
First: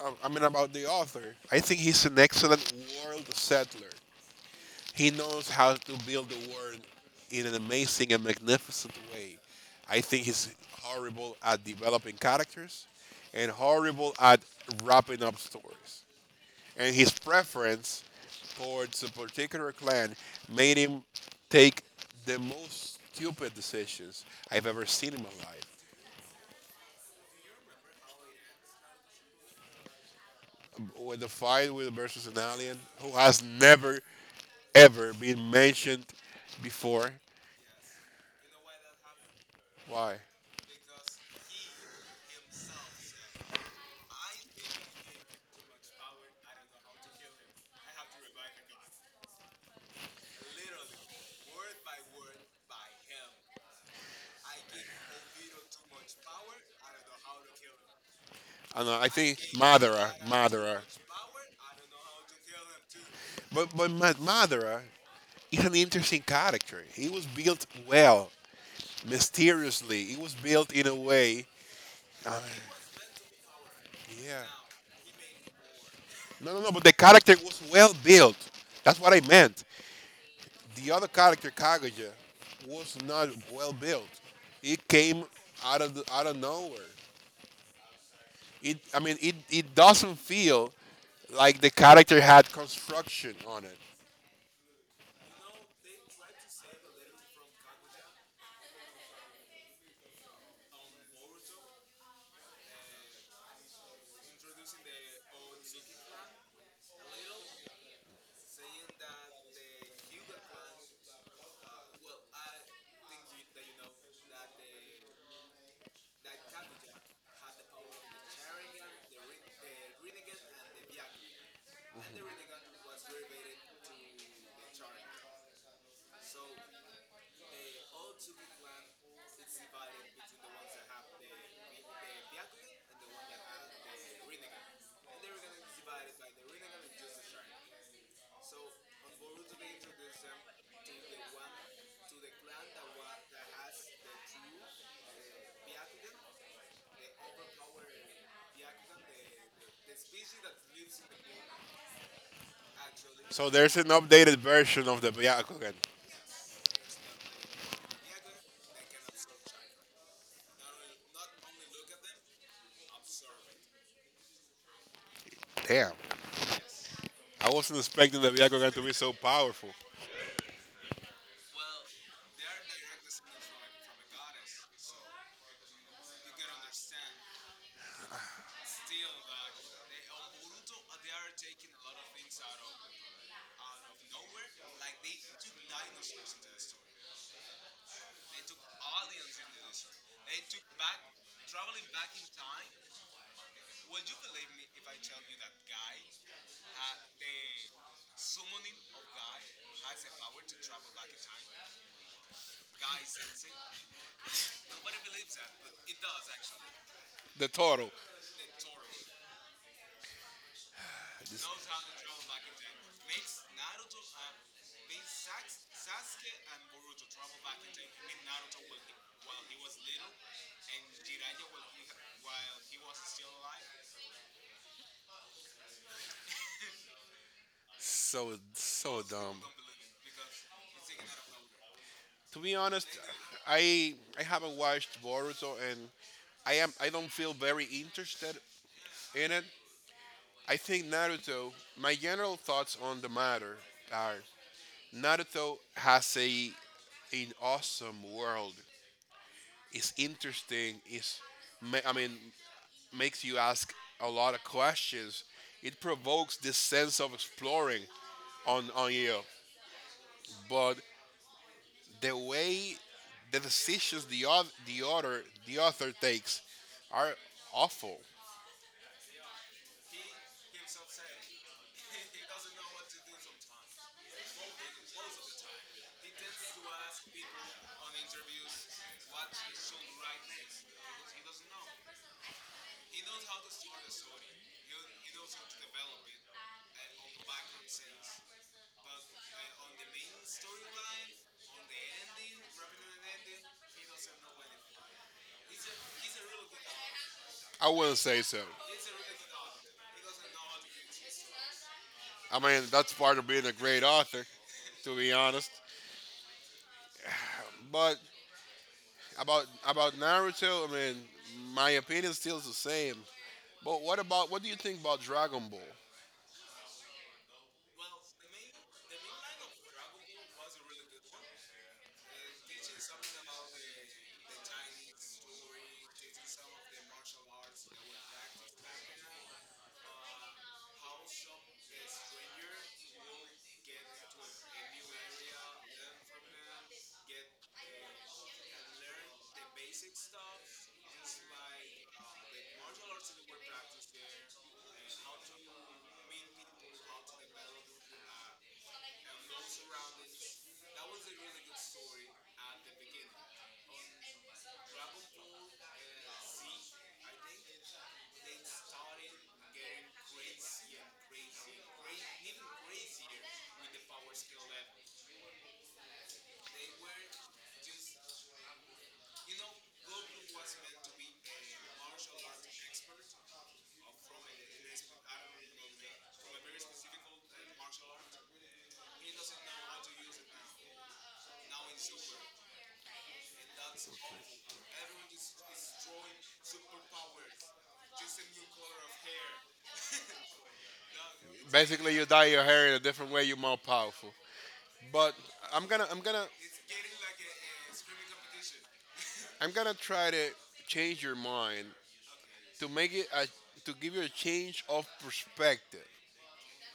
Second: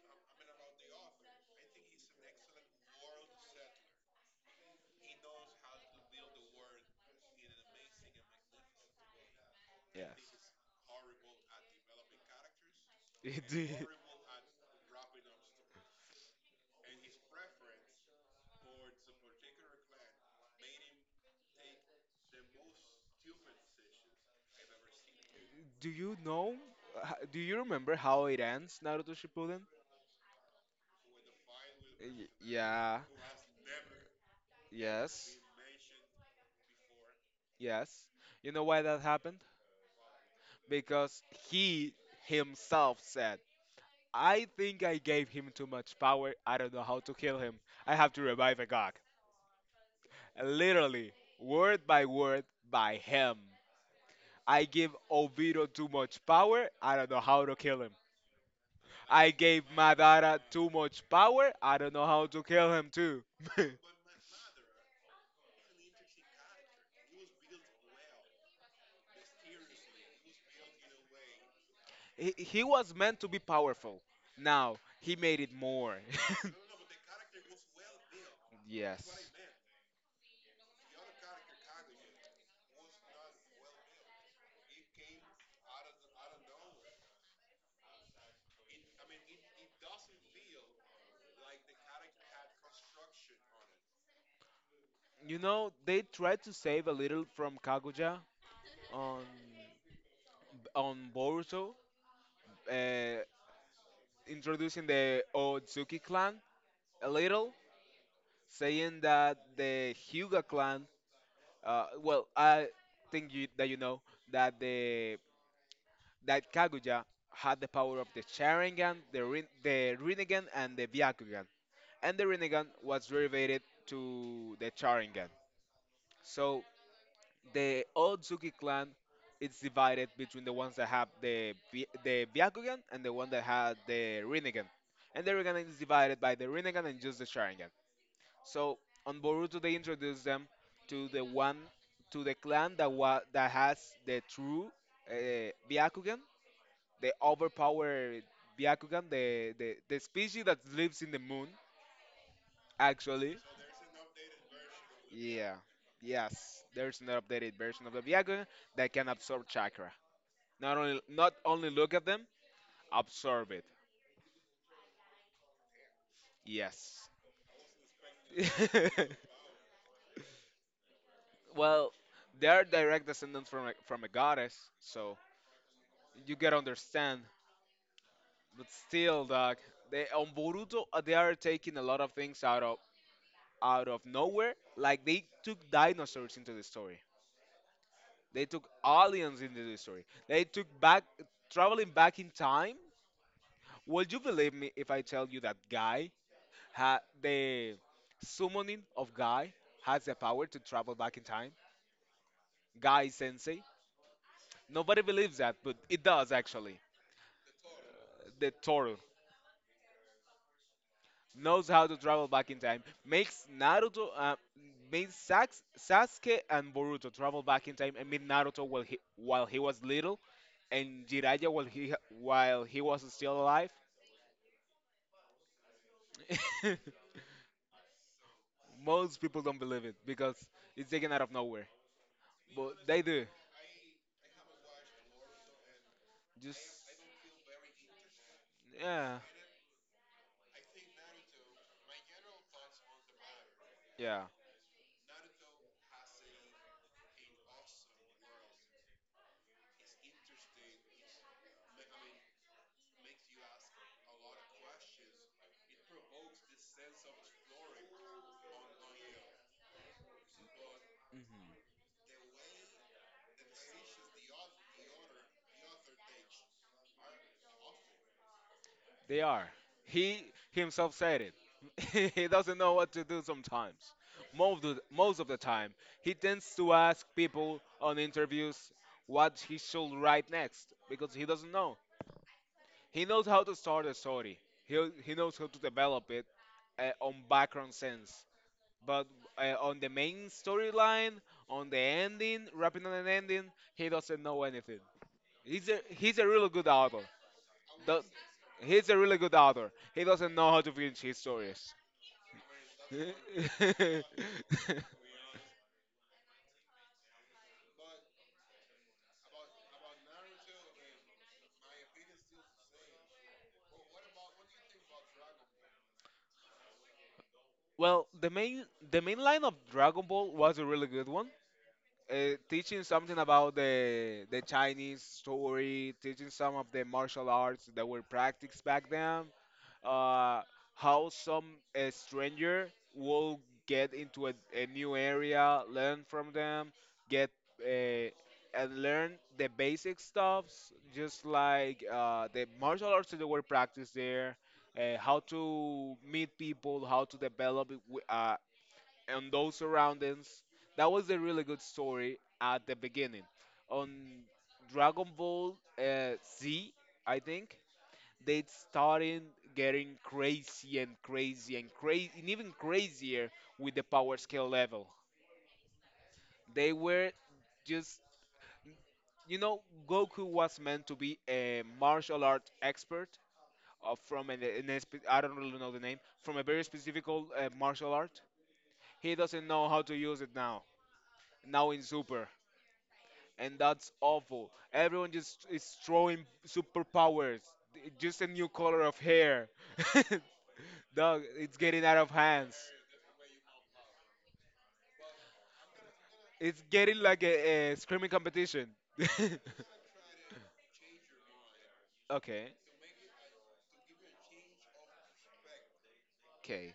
I mean, about the author, I think he's an excellent world settler. He knows how to build the world in an amazing and magnificent way. I think he's horrible at developing characters
He
and
did.
horrible at wrapping up stories. And his preference towards a particular clan made him take the most stupid decisions I've ever seen in my life.
Do you know? Do you remember how it ends, Naruto Shippuden?
With the fight with versus an alien
Yeah,
who has never ever
yes.
been mentioned before.
Yes. You know why that happened?
Why?
Because he himself said, I think I gave him too much power. I don't know how to kill him. I have to revive a god. Literally, word by word, by him. I give Obito too much power. I don't know how to kill him.
I don't know. I
I
think
gave Madara too
Madara.
much power. I don't know how to kill him, too.
But Madara is an interesting character. He was built well, mysteriously. He was built in a way.
He was meant to be powerful.
Yeah.
Now, he made it more.
No. But the character was well built. That's what I
Yes.
meant. The other character, Kaguya, was not well built. It came out of out of nowhere. It, I mean, it doesn't feel like the character had construction on it.
You know, they tried to save a little from Kaguya on on Boruto, uh, introducing the Otsutsuki clan a little, saying that the Hyuga clan, well, I think that you know that the that Kaguya had the power of the Sharingan, the Rinnegan, and the Byakugan. And the Rinnegan was derivated to the Sharingan. So the Otsutsuki clan is divided between the ones that have the Byakugan and the one that had the Rinnegan. And the Rinnegan is divided by the Rinnegan and just the Sharingan. So on Boruto they introduce them to the one to the clan that that has the true, uh, Byakugan, the overpowered Byakugan, the species that lives in the moon actually.
So there's an updated version of the
Yeah.
Byakugan.
Yes. There's an updated version of the Viagra that can absorb chakra. Not only look at them, absorb it.
Damn,
Yes.
I wasn't expecting the Byakugan to be so powerful.
Well, they are direct descendants from a goddess, so you get understand. But still, dog, they on Boruto, they are taking a lot of things out of nowhere. Like they took dinosaurs into the story. They took aliens into the story. They took back traveling back in time. Would you believe me if I tell you that Guy ha the summoning of Guy has the power to travel back in time? Guy Sensei? Nobody believes that, but it does actually.
The Toro.
The Toru
This,
knows how to travel back in time, makes Naruto, makes Sasuke and Boruto travel back in time and meet Naruto while he was little, and Jiraiya
ha-
while he was still alive.
so so
Most people
dumb.
don't believe it because it's taken out of nowhere,
To be
but
honest,
they do.
I haven't watched Boruto and
Just
I don't feel very interested
Yeah,
in it. I think Naruto. My general thoughts on the matter are
yeah.
Naruto has a an awesome world is interesting. I mean makes you ask a lot of questions. It provokes this sense of exploring on you. But
Hmm.
the way the decisions the author the author the author takes are awful.
They are. He himself said it. He doesn't know what to do sometimes. Most of the time, he tends to ask people on interviews what he should write next because he doesn't know. He knows how to start a story. He he knows how to develop it, on background sense, but, on the main storyline, on the ending, wrapping on an ending, he doesn't know anything. He's a really good author.
I wouldn't say so.
He's a really good author. He doesn't know how to finish his stories.
I mean that's part of being a great author, to be honest. But about Naruto, I mean my opinion still is the same. But what do you think about Dragon Ball?
Well, the main line of Dragon Ball was a really good one. Teaching something about the Chinese story, teaching some of the martial arts that were practiced back then. uh, how some, stranger will get into a new area, learn from them, get, uh, and learn the basic stuffs, just like, the martial arts that were practiced there, how to meet people, how to develop it in those surroundings. That was a really good story at the beginning. On Dragon Ball, Z, I think they started getting crazy and crazy and crazy and even crazier with the power scale level. They were just, you know Goku was meant to be a martial art expert, from an espe- I don't really know the name, from a very specific old, martial art. He doesn't know how to use it now. Now in Super, and that's awful. Everyone just is throwing superpowers. Just a new color of hair. Dog, it's getting
Basically,
out
you
of
dye your
hand.
hair in a different way. You're more powerful. But I'm gonna, I'm gonna,
It's getting like a screaming competition.
I'm gonna try to change your mind
Okay,
to make it a, to give you a change of perspective.
okay,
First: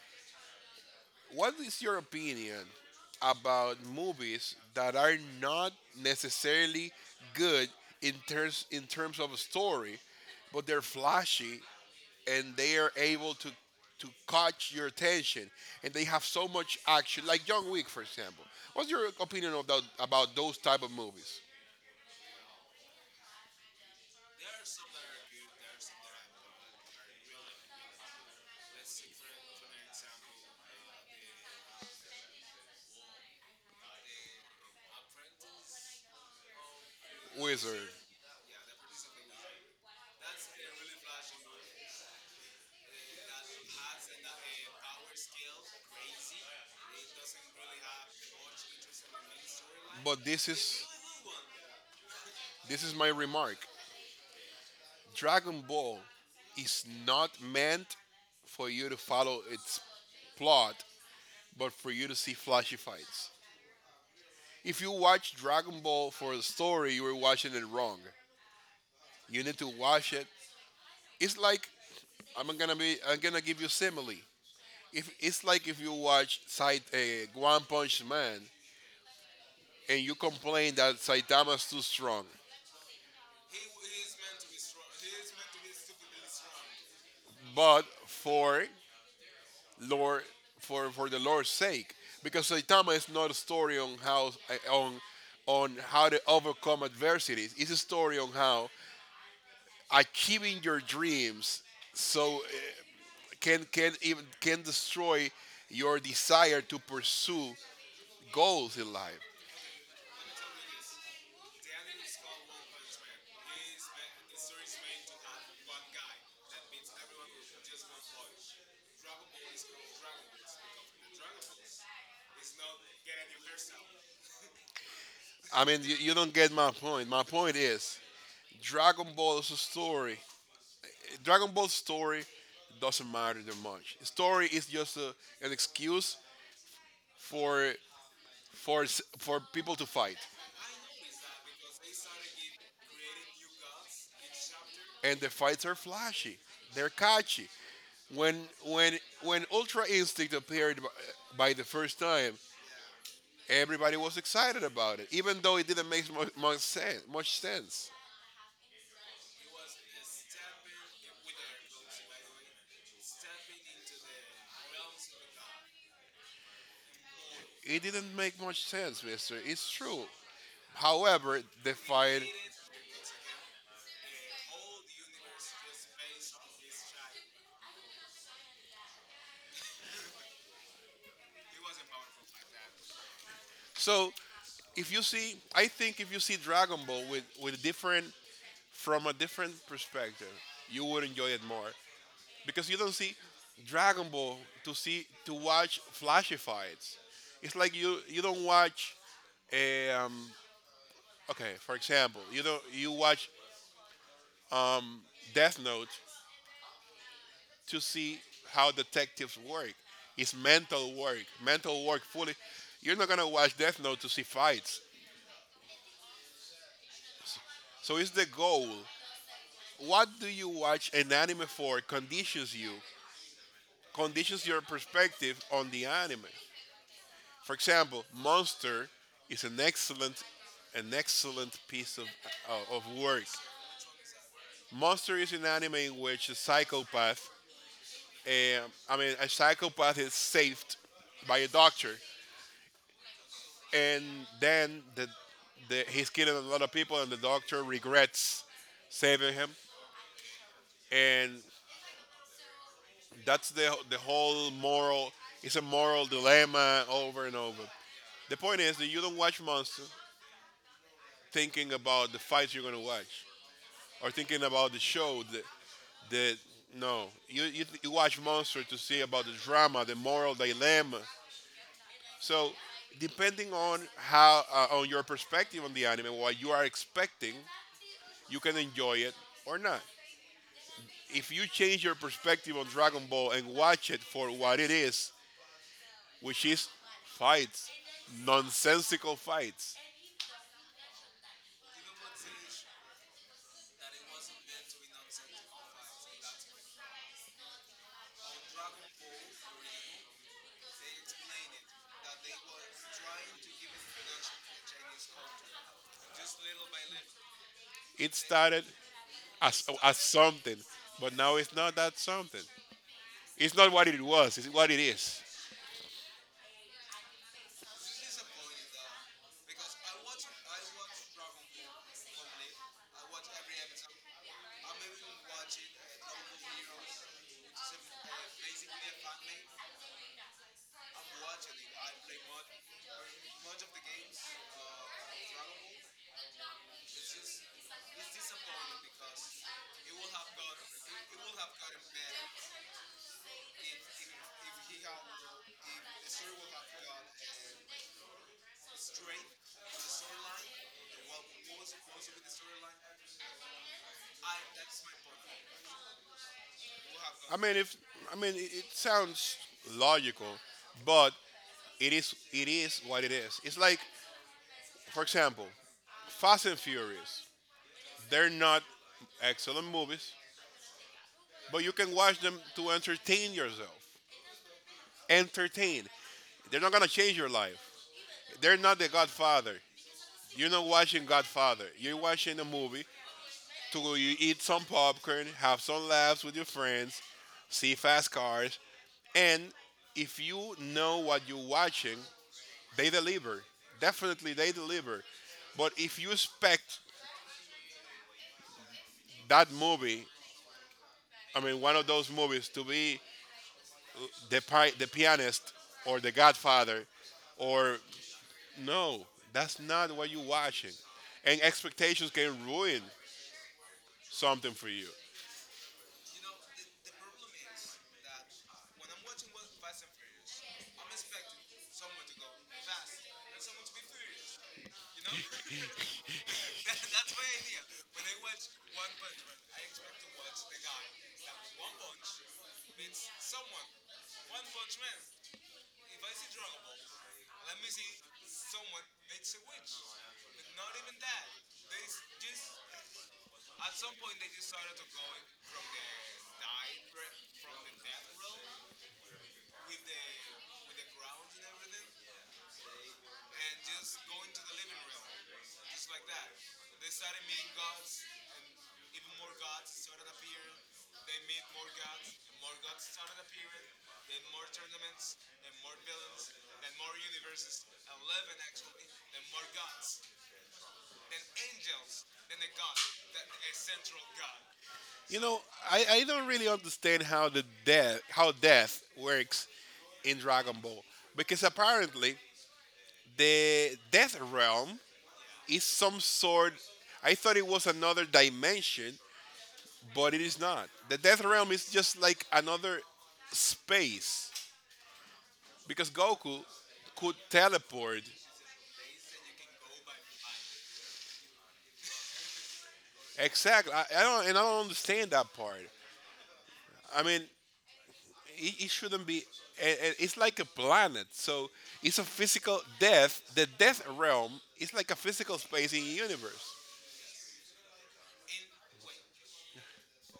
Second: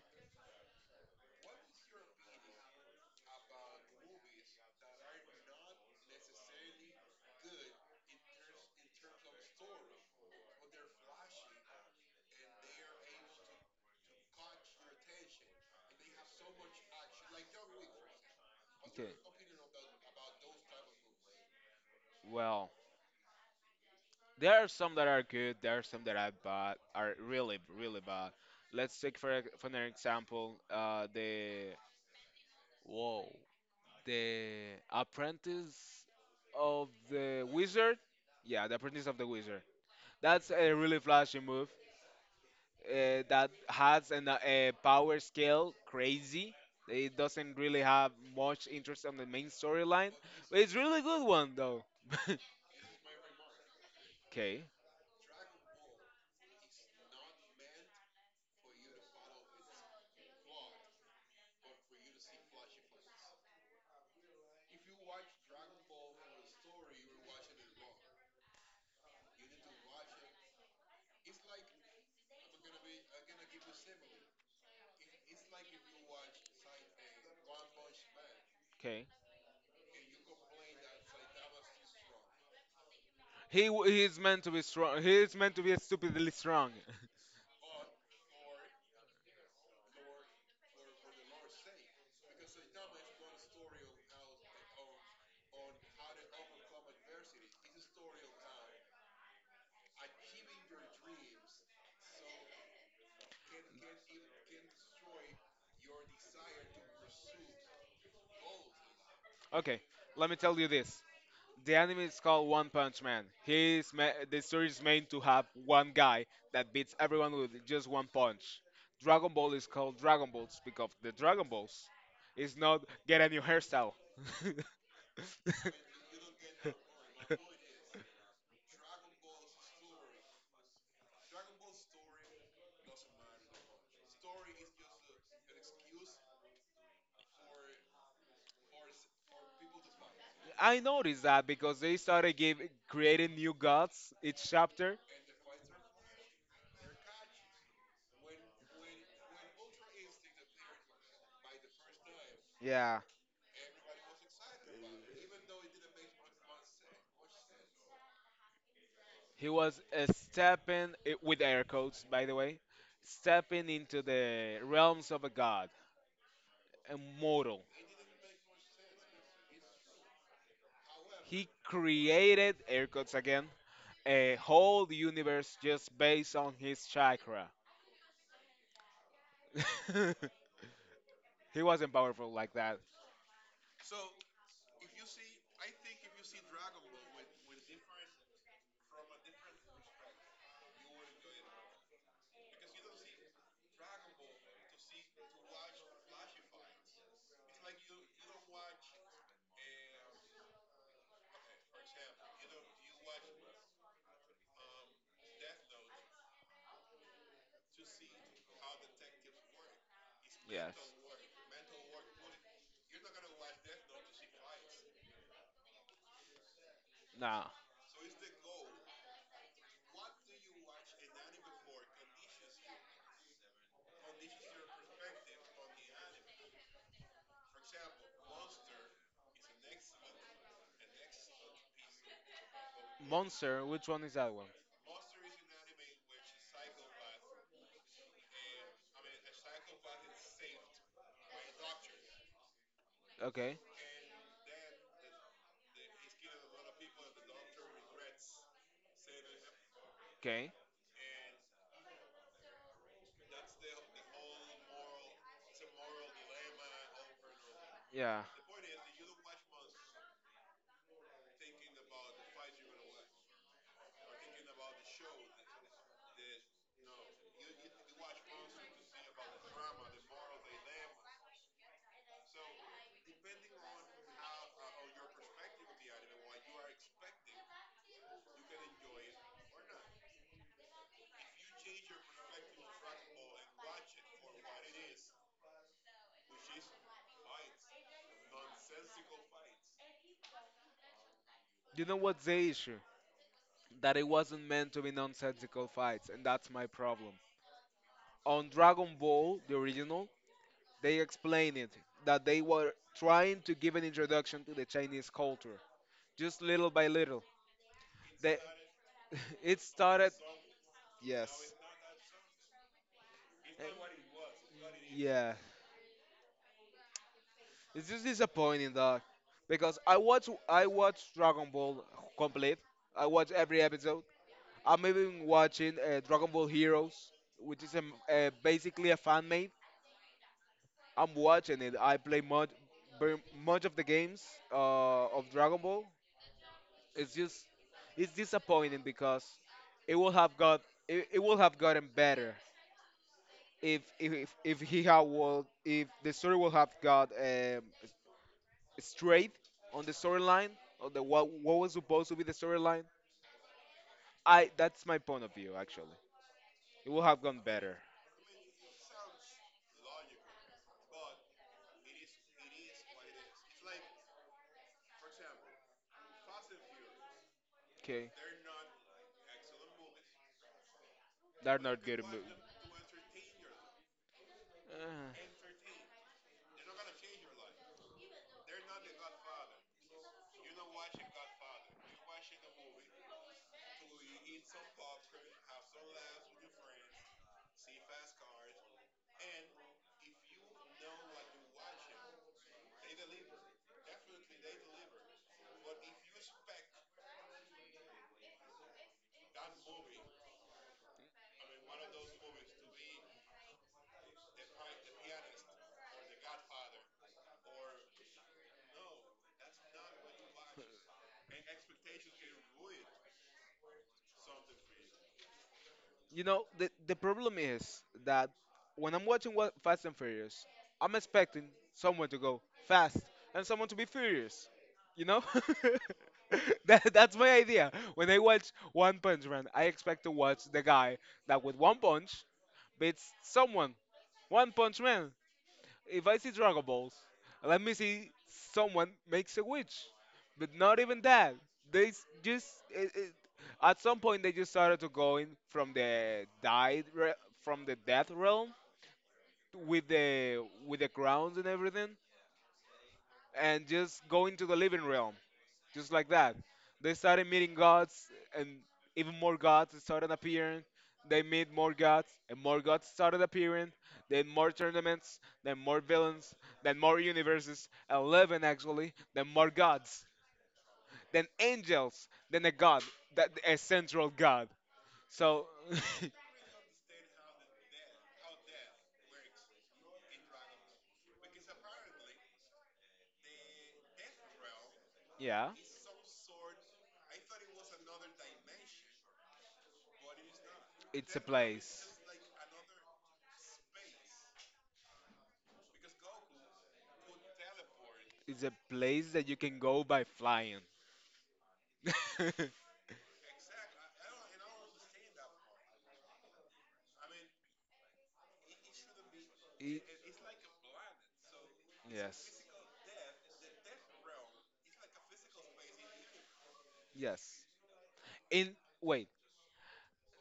What is your opinion about movies that are not necessarily good in terms of a story, but they're flashy and they are able to catch your attention, and they have so much action, like John Wick for example? What's your
okay.
opinion about those type of movies?
Well, there are some that are good. There are some that I bad are really, really bad. Let's take for an example, whoa, the Apprentice of the
Wizard.
Wizard. Yeah, the Apprentice of the Wizard. That's a really flashy move. That has a power scale crazy. It doesn't really have much interest on the main storyline,
But this
but it's
is
really good one though.
this is my remark.
Okay,
Dragon Ball is not meant for you to follow its plot, but for you to see flashy fights. If you watch Dragon Ball for a story, you are watching it wrong. You need to watch it. It's like, I'm gonna give you simile. If it's like If you watch One Punch Man
okay.
and you complain that Saitama's too strong,
He is meant to be strong. He is meant to be stupidly strong.
but for Lord for the Lord's sake, because Saitama is not a story on how to overcome adversities. It's a story on how achieving your dreams, so can even can destroy your desire to pursue goals in life.
Okay, let me tell you this. The anime is called One Punch Man. The story is meant to have one guy that beats everyone with just one punch. Dragon Ball is called Dragon Balls because the Dragon Balls is not get a new hairstyle.
I mean, you don't get my point. My point is Dragon Ball's story. Dragon Ball's story doesn't matter that much. Story is just an excuse for for people to fight,
I noticed that because they started creating new gods each chapter.
and the fights are flashy. They're catchy. When when Ultra Instinct appeared by the first time,
Yeah.
everybody was excited about it, even though it didn't make much sense.
He was, stepping, with air quotes, by the way, stepping into the realms of a god, immortal.
It didn't make much sense, Mister. It's true. However,
He
the fight.
created air quotes again, a whole universe just based on his chakra. He wasn't powerful like that.
So if you see, I think if you see Dragon Ball with different from a different perspective, you would enjoy it more, because you don't see Dragon Ball to watch flashy fights. It's like you don't watch a okay, for example, you don't you watch Death Note to see how detectives work. It's
Yes.
mental work fully. You're not gonna watch Death Note to see fights.
Nah.
So it's the goal. What do you watch an anime for conditions conditions your perspective on the anime. For example, Monster is an excellent piece of work.
Monster. Which one is that one?
Monster is an anime in which eh, I mean, a psychopath is saved by a doctor,
Okay.
and then he's killing a lot of people, and the doctor regrets saving him,
Okay.
and that's the whole moral. It's a moral dilemma over and over.
Yeah.
The point is that you don't watch Monster thinking about the fights you're gonna watch, or thinking about the show. That that no, you watch Monster to see about the drama, the moral dilemma. So depending on how on your perspective on the anime, what you are expecting, you can enjoy it or not. If you change your perspective on Dragon Ball and watch it for what it is, which is fights, nonsensical fights.
You know what's the issue? That it wasn't meant to be nonsensical fights, and that's my problem. On Dragon Ball, the original, they explain it that they were trying to give an introduction to the Chinese culture, just little by little.
It
They,
started
it
as
started,
something, but now
yes.
it's not that something. It's not what it
Eh,
was, it's what it is.
yeah. It's just disappointing, dog, because I watch Dragon Ball complete. I watch every episode. I'm even watching, Dragon Ball Heroes, which is basically a fan made. I'm watching it. I play very much of the games, of Dragon Ball. It's just, it's disappointing because it will have got, it will have gotten better if he had will if the story will have got, straight on the storyline, or the what was supposed to be the storyline. I That's my point of view, actually. It will have
I
gone
mean, if
better.
I mean, it sounds logical, but it is what it is. It's like, for example, Fast and Furious.
Okay,
They're not excellent movies,
they're
but you
not
can
good. At
watch them to entertain yourself.
mo-
Entertain. They're not gonna change your life. They're not the Godfather. You're not watching Godfather. You're watching a movie to go. You eat some popcorn, have some laughs with your friends, see fast cars, and if you know what you're watching, they deliver. Definitely, they deliver. But if you expect that movie, I mean, one of those movies, to be the pianist or the Godfather, or no, that's not what you're watching. And expectations can ruin something for you.
You know, the problem is that when I'm watching, Fast and Furious, I'm expecting someone to go fast and someone to be furious. You know? That's my idea. When I watch One Punch Man, I expect to watch the guy that with one punch beats someone. One Punch Man. If I see Dragon Balls, let me see someone makes a witch, but not even that. Just, at some point they just started to going from the, from the death realm with the crowns and everything, and just going to the living realm just like that. They started meeting gods, and even more gods started appearing. They meet more gods, and more gods started appearing. Then more tournaments, then more villains, then more universes, 11 actually, then more gods, then angels, then a god, that a central god.
You know,
So,
I don't really understand how death works in Dragon Ball, because apparently the death realm
yeah,
is some sort. I thought it was another dimension, but it is not. The
it's a
death realm is
place.
just like another space, because Goku could teleport.
It's a place that you can go by flying.
Exactly. I don't understand that part. I mean, it shouldn't be.
Y-
And It's like a planet, so it's a
yes,
physical death. The death realm is like a physical space in universe.
yes. In Wait,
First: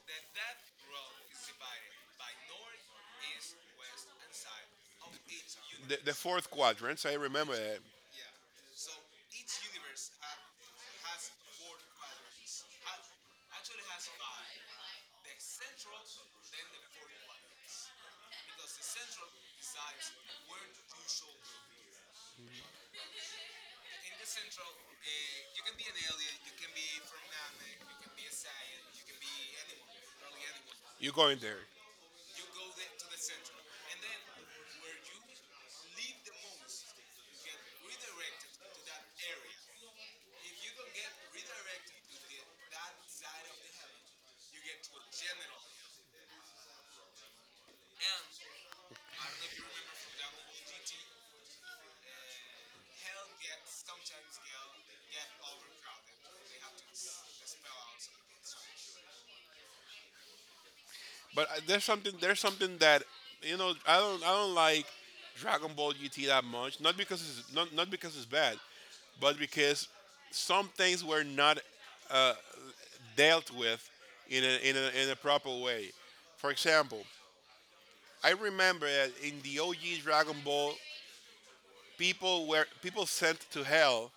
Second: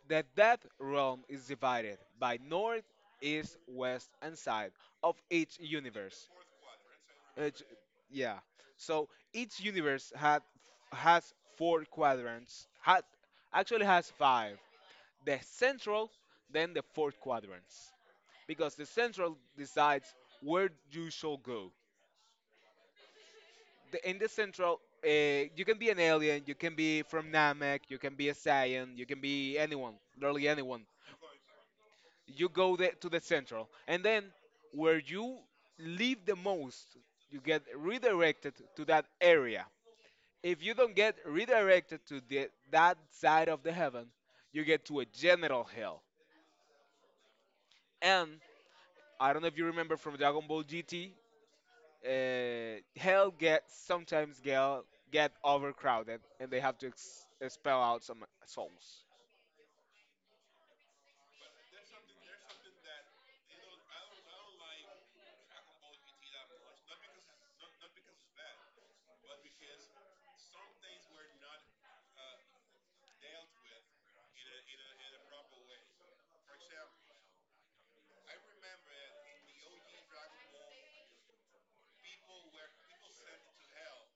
that realm is divided by north, east, west, and side of each
The,
universe.
fourth quadrant. So I remember
Each-
that,
yeah. So each universe had has four quadrants. Had Actually has five. The central, then the fourth quadrants, because the central decides where you shall go. In the central, you can be an alien, you can be from Namek, you can be a Saiyan, you can be anyone, literally anyone.
you go in there.
You go to the central, and then where you leave the most, you get redirected to that area. If you don't get redirected to that side of the heaven, you get to a general hell. And I don't know if you remember from Dragon Ball GT, hell get sometimes get overcrowded and they have to expel out some souls.
But there's something that I don't like Dragon Ball GT that much. Not because it's not not because it's bad, but because some things were not dealt with in a proper way. For example, I remember that in the OG Dragon Ball, people sent to hell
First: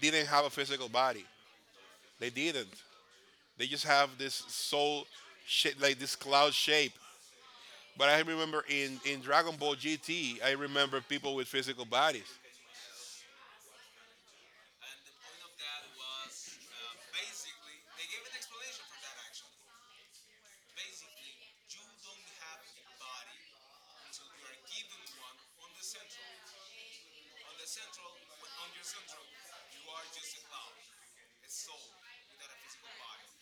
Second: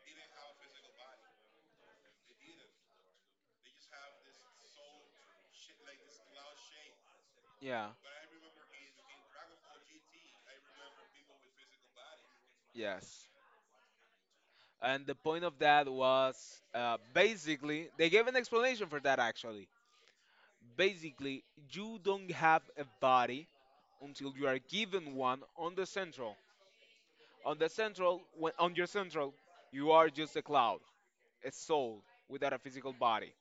didn't have a physical body. They didn't. They just have this soul shape, like this cloud shape.
Yeah.
But I remember in Dragon Ball GT, I remember people with physical bodies.
Yes. And the point of that was, basically, they gave an explanation for that actually. Basically, you don't have a body until you are given one on the central. On the central, on your central, you are just a cloud, a soul without a physical body.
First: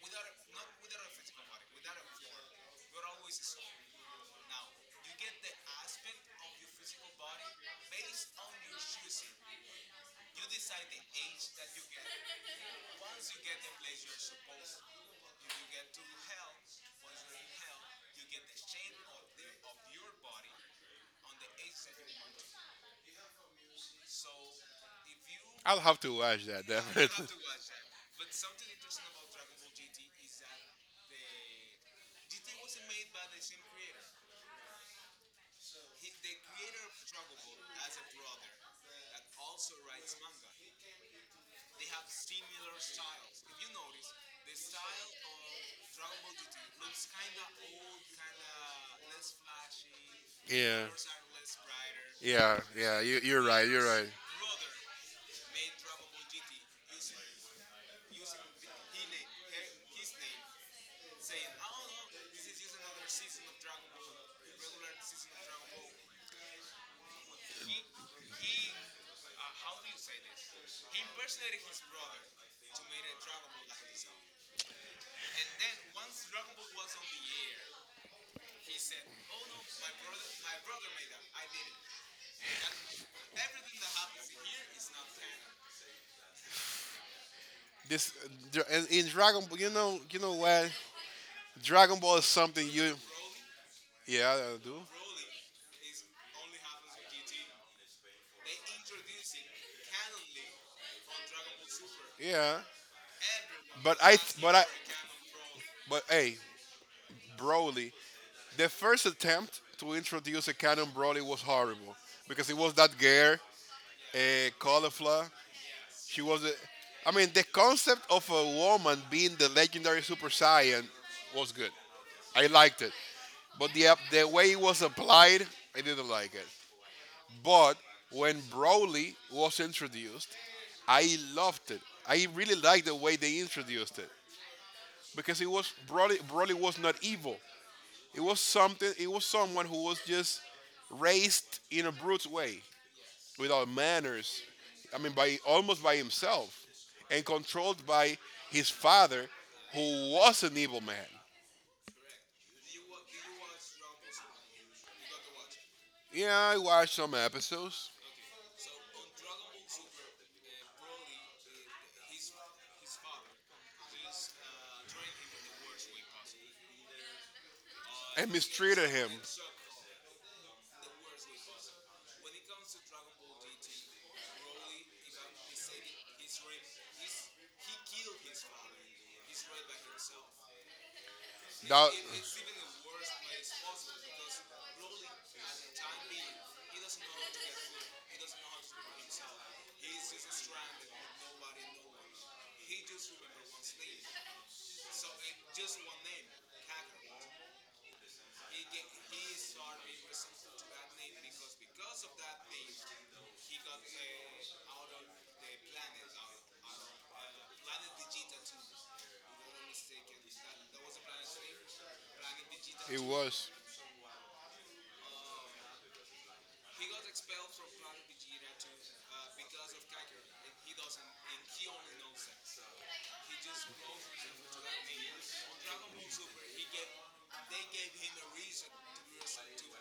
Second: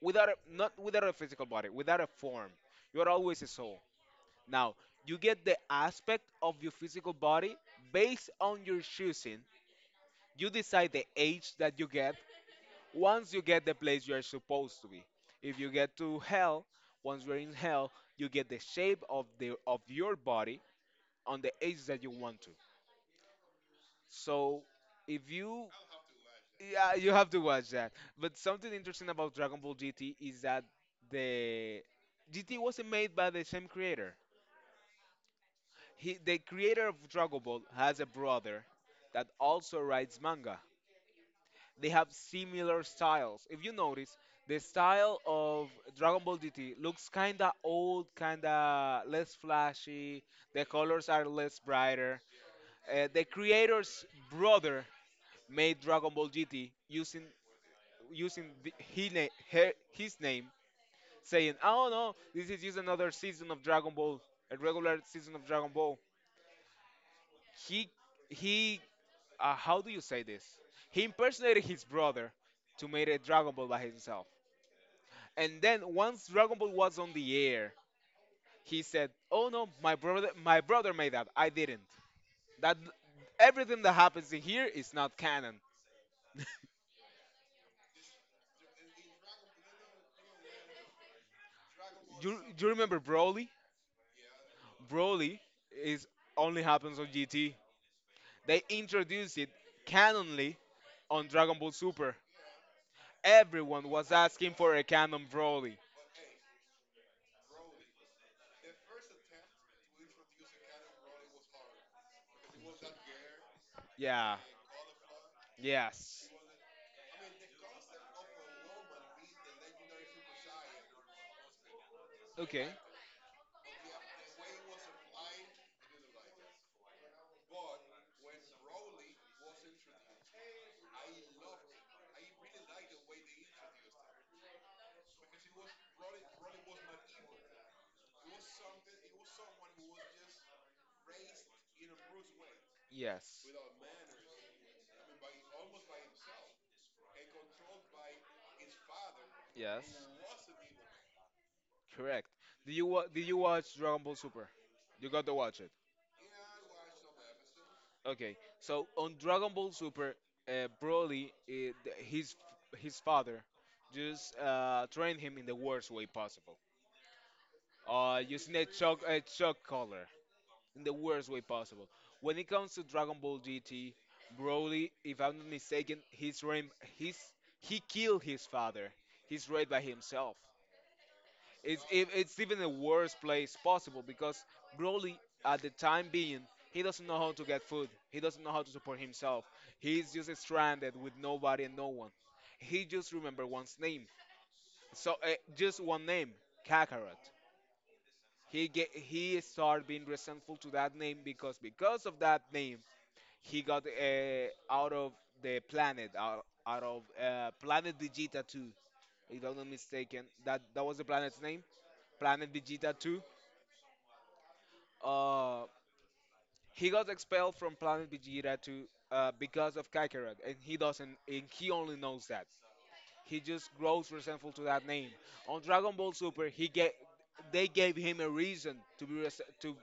Without a, Not without a physical body, without a form. You are always a soul. Now, you get the aspect of your physical body based on your choosing. You decide the age that you get once you get the place you are supposed to be. If you get to hell, once you're in hell, you get the shape of the of your body on the age that you want to. So if you—
I'll have to watch that.
yeah,
Definitely.
you have
Definitely.
to watch that. But something interesting about Dragon Ball GT is that the GT wasn't made by the same creator. The creator of Dragon Ball has a brother that also writes manga. They have similar styles. If you notice, the style of Dragon Ball GT looks kinda old, kinda less flashy. The colors are less brighter.
Yeah, yeah,
The
you're right, you're His
creator's
right.
brother made Dragon Ball GT using the, he na- her, his name,
Do
saying, "Oh no, this is just another season of Dragon Ball, a regular season of Dragon Ball." He he, how do you say this? He impersonated his brother to make a Dragon Ball by himself. And then once Dragon Ball was on the air, he said, "Oh no, my brother made that. I didn't. That Everything that happens in here is not canon."
this in Dragon Ball, you know what? Dragon Ball is
you
something
you
you,
remember Broly?
yeah, I do,
Broly is only happens on GT. They introduced it canonly on Dragon Ball Super.
yeah.
Everyone
But
was
I, but
asking
I,
for a canon Broly.
but hey, Broly, the first attempt to introduce a canon Broly was horrible, because it was that gear,
Yeah.
a cauliflower. She
Yes.
was. A, I mean, the concept of a woman being the legendary Super Saiyan was good. I
Okay.
liked it, but the way it was applied, I didn't like it. But when Broly was introduced, I loved it. I really liked the way they introduced it, because it was Broly. Broly was not evil. It was something. It was someone who was just raised in a brute way
Yes.
without manners. I mean, by almost by himself, and controlled by his father, who
Yes.
was an evil man.
Correct. Did you watch Dragon Ball Super? You got to watch it.
Yeah, I watched some episodes
Okay, so on Dragon Ball Super, uh, Broly, his his father just trained him in the worst way possible.
and
Using a
mistreated
chalk
him.
a chalk color in the worst way possible. When it comes to Dragon Ball GT, Broly, if I'm not mistaken, he's he killed his father. He's raised by himself. It's
That,
it, it's even the worst place possible because Broly, at the time being, he doesn't know how to get food. He doesn't know how to support himself. He's just stranded with nobody and no one. He just remember one's name. So, just one name, Kakarot. He started being resentful to that name because of that name he got, out of out of planet Vegeta 2. If I'm not mistaken, that was the planet's name, planet Vegeta
it
2.
was.
Uh, he got expelled from planet Vegeta to, because of Kakarot, and he doesn't, and he only knows that. He just grows resentful to that name. On Dragon Ball Super, he get they gave him a reason to be res- to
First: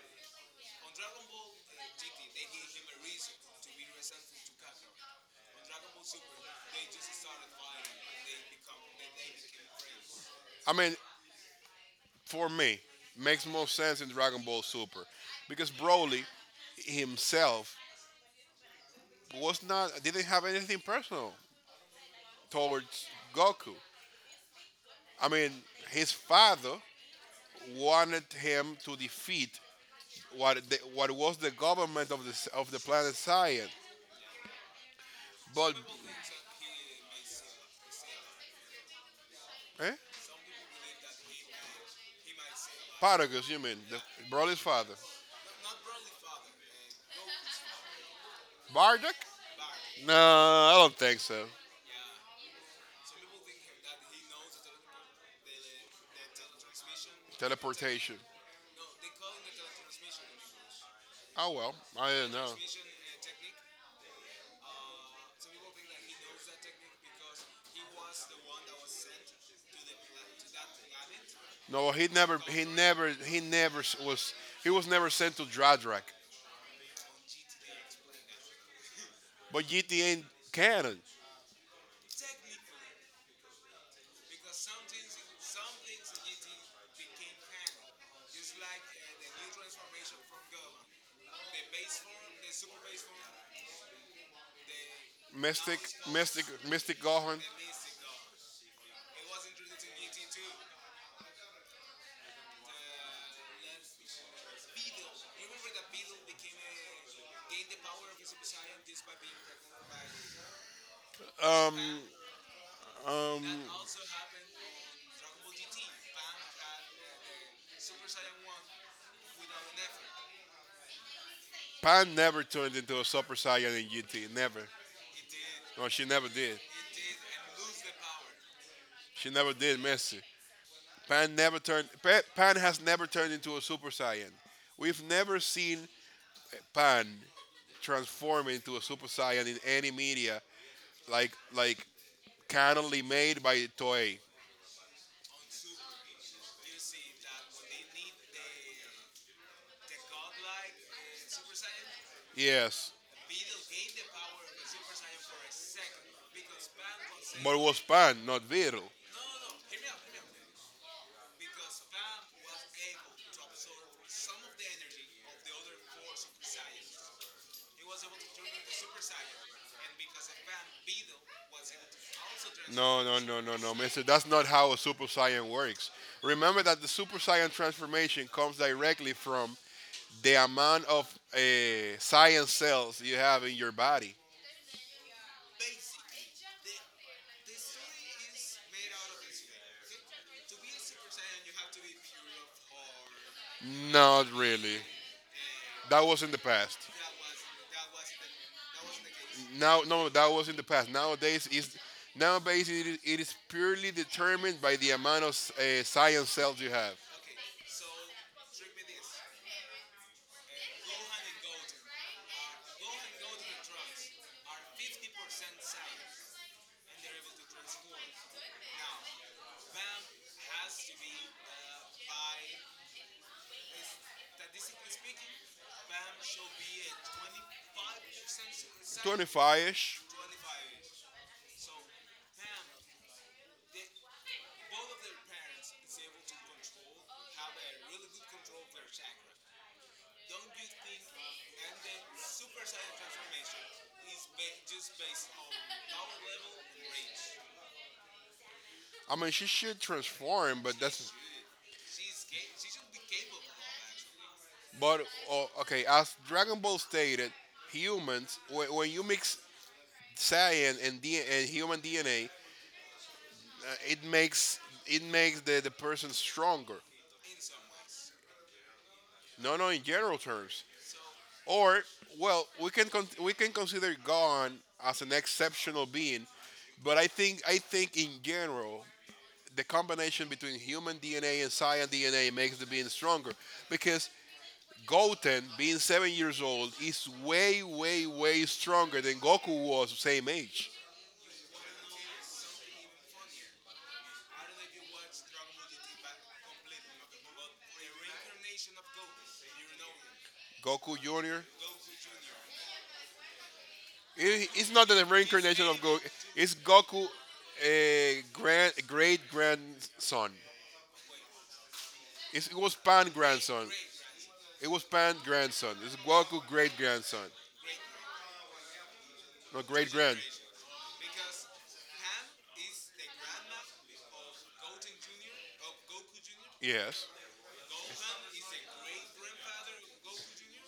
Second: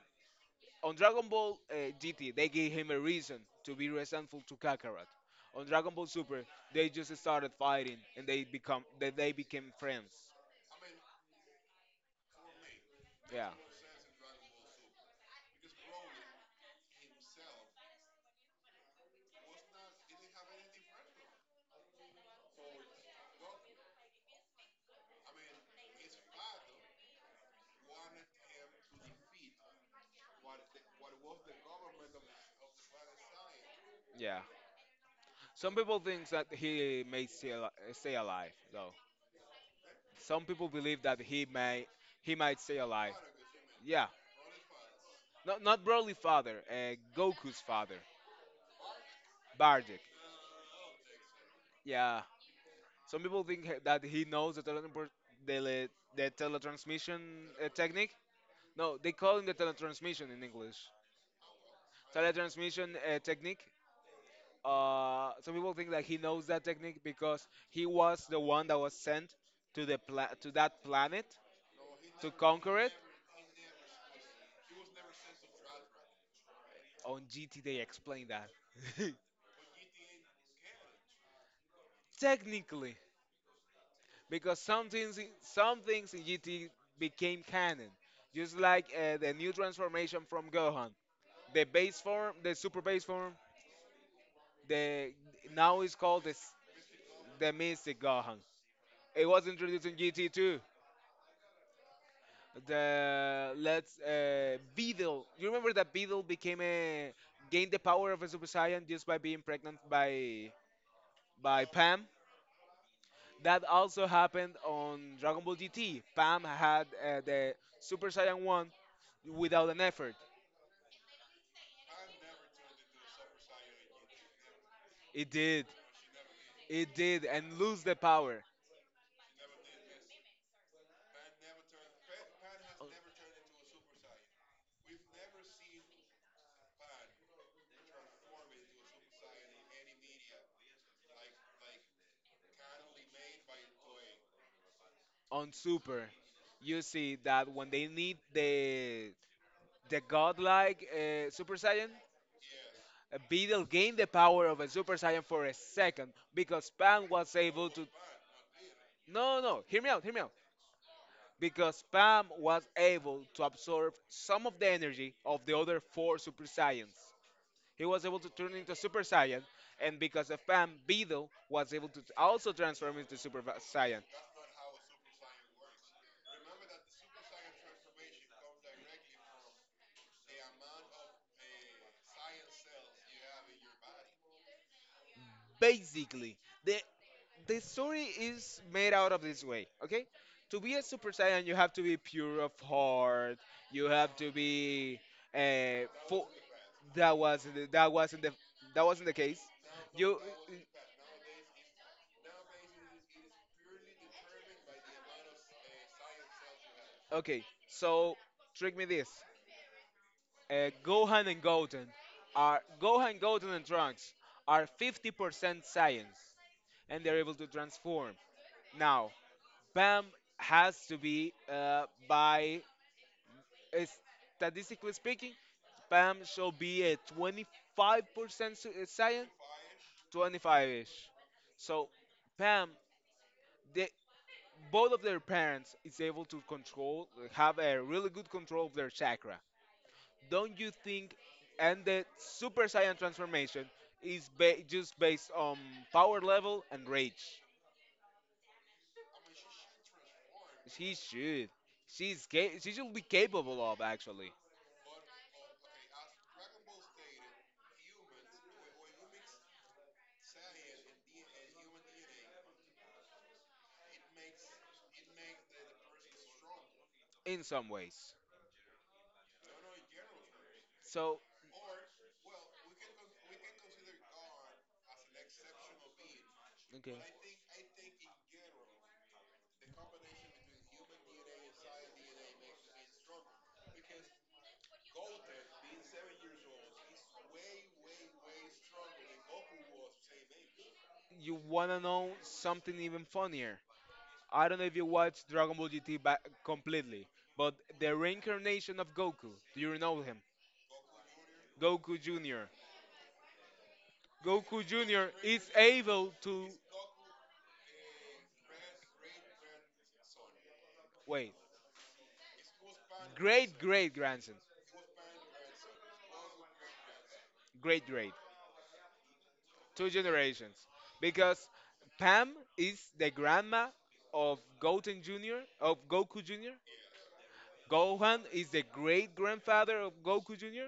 on Dragon Ball GT they gave him a reason to be resentful to Kakarot. On Dragon Ball Super, they just started fighting and they they became friends.
I mean, for me, makes
Yeah,
more sense in Dragon Ball Super, because Broly himself was not didn't have anything personal towards Goku. I mean, his father wanted him to defeat what was the government of the planet Saiyan?
yeah. Some
But
people think that he may stay alive though.
eh?
Some people believe that he may— he might stay alive.
Paragus, you mean the
Yeah,
Broly's father?
not Broly's father, Goku's father,
Bardock?
Bardock.
No, I don't think so.
Yeah, some people think that he knows the teleport, the, le- the teletransmission, technique.
Teleportation.
No, they call it the teletransmission in English.
Oh well, I don't know.
Teletransmission, technique. Some people think that he knows that technique because he was the one that was sent to to that planet
No,
to conquer it.
he was never sent to Dradrak.
On GT, they explain that.
But GT ain't canon.
Technically, because some things in GT became canon, just like, the new transformation from Gohan, the base form, the super base form, the—
Mystic,
now it's called
Mystic, Mystic Gohan.
the Mystic Gohan. It was introduced in GT too. The let's Beedle. You remember that Beedle became a gained the power of a Super Saiyan just by being pregnant by
Um,
Pam. That also happened on Dragon Ball GT. Pam had, the Super Saiyan 1 without an effort.
Pan never turned into a Super Saiyan in GT. Never.
It did.
No, she never did.
It did. And lose the power
She never did Messi. Pan never turned. Pan has never turned into a Super Saiyan. We've never seen Pan transform into a Super Saiyan in any media, like canonly made by Toei.
on Super. You see that when they need the godlike, Super Saiyan,
Yes,
Beedle gained the power of a Super Saiyan for a second because Pam was
but it
able
was
to.
Pan, not Vero. He
No, no, no, hear me out, hear me out. Because Pam was able to absorb some of the energy of the other four Super Saiyans. He was able to turn into Super Saiyan, and because of Pam, Beedle was able to also transform
No,
into
no, no,
Super
no, no,
Saiyan.
Mister. That's not how a Super Saiyan works. Remember that the Super Saiyan transformation comes directly from the amount of science cells you have in your body.
Basically, the the story is made out of this way, okay? To be a Super Saiyan, you have to be pure of heart. You have
Not
to
really.
be,
That was
full.
in the past.
That wasn't the— that wasn't the that wasn't the case.
Now, no,
You—
that was in the past. Nowadays it is purely determined by the amount of science cells you have.
okay? So trick me this. Uh, Gohan and Goten Gohan, Goten, and Trunks are 50% Saiyans, and they're able to transform. Now, Bam has to be by As- statistically speaking, Pam shall be a 25% science,
25-ish.
25-ish. So Pam, they, both of their parents is able to control— have a really good control of their chakra. Don't you think? And the super saiyan transformation is just based on power level and rage.
I mean, she should transform, but
She
that's
should. She should be capable of actually—
but oh, okay. As Dragon Ball stated, humans when you mix science and human DNA, it makes the person stronger.
in some ways.
No, no, in general terms.
So—
Or well, we can consider God as an exceptional being, but I
okay.
think I think in general the combination between human DNA and Saiyan DNA makes the being stronger, because Goten being 7 years old is way way way stronger than Goku was the same age.
You want to know something even funnier? I don't know if you watched Dragon Ball GT completely, but the reincarnation of Goku— do you know him?
Goku Junior.
Goku Jr.
It,
Goku
it's not the
Jr. is
reincarnation of Goku.
able to—
It's Goku, a great grandson.
wait.
It was Pan
Great
grandson.
great grandson.
It was Pan grandson. It's Goku great grandson.
Great great.
No
Two
great grand.
generations. Because Pam is the grandma of Goten Jr., of Goku Jr.
Yes.
Gohan is the great grandfather of Goku Jr.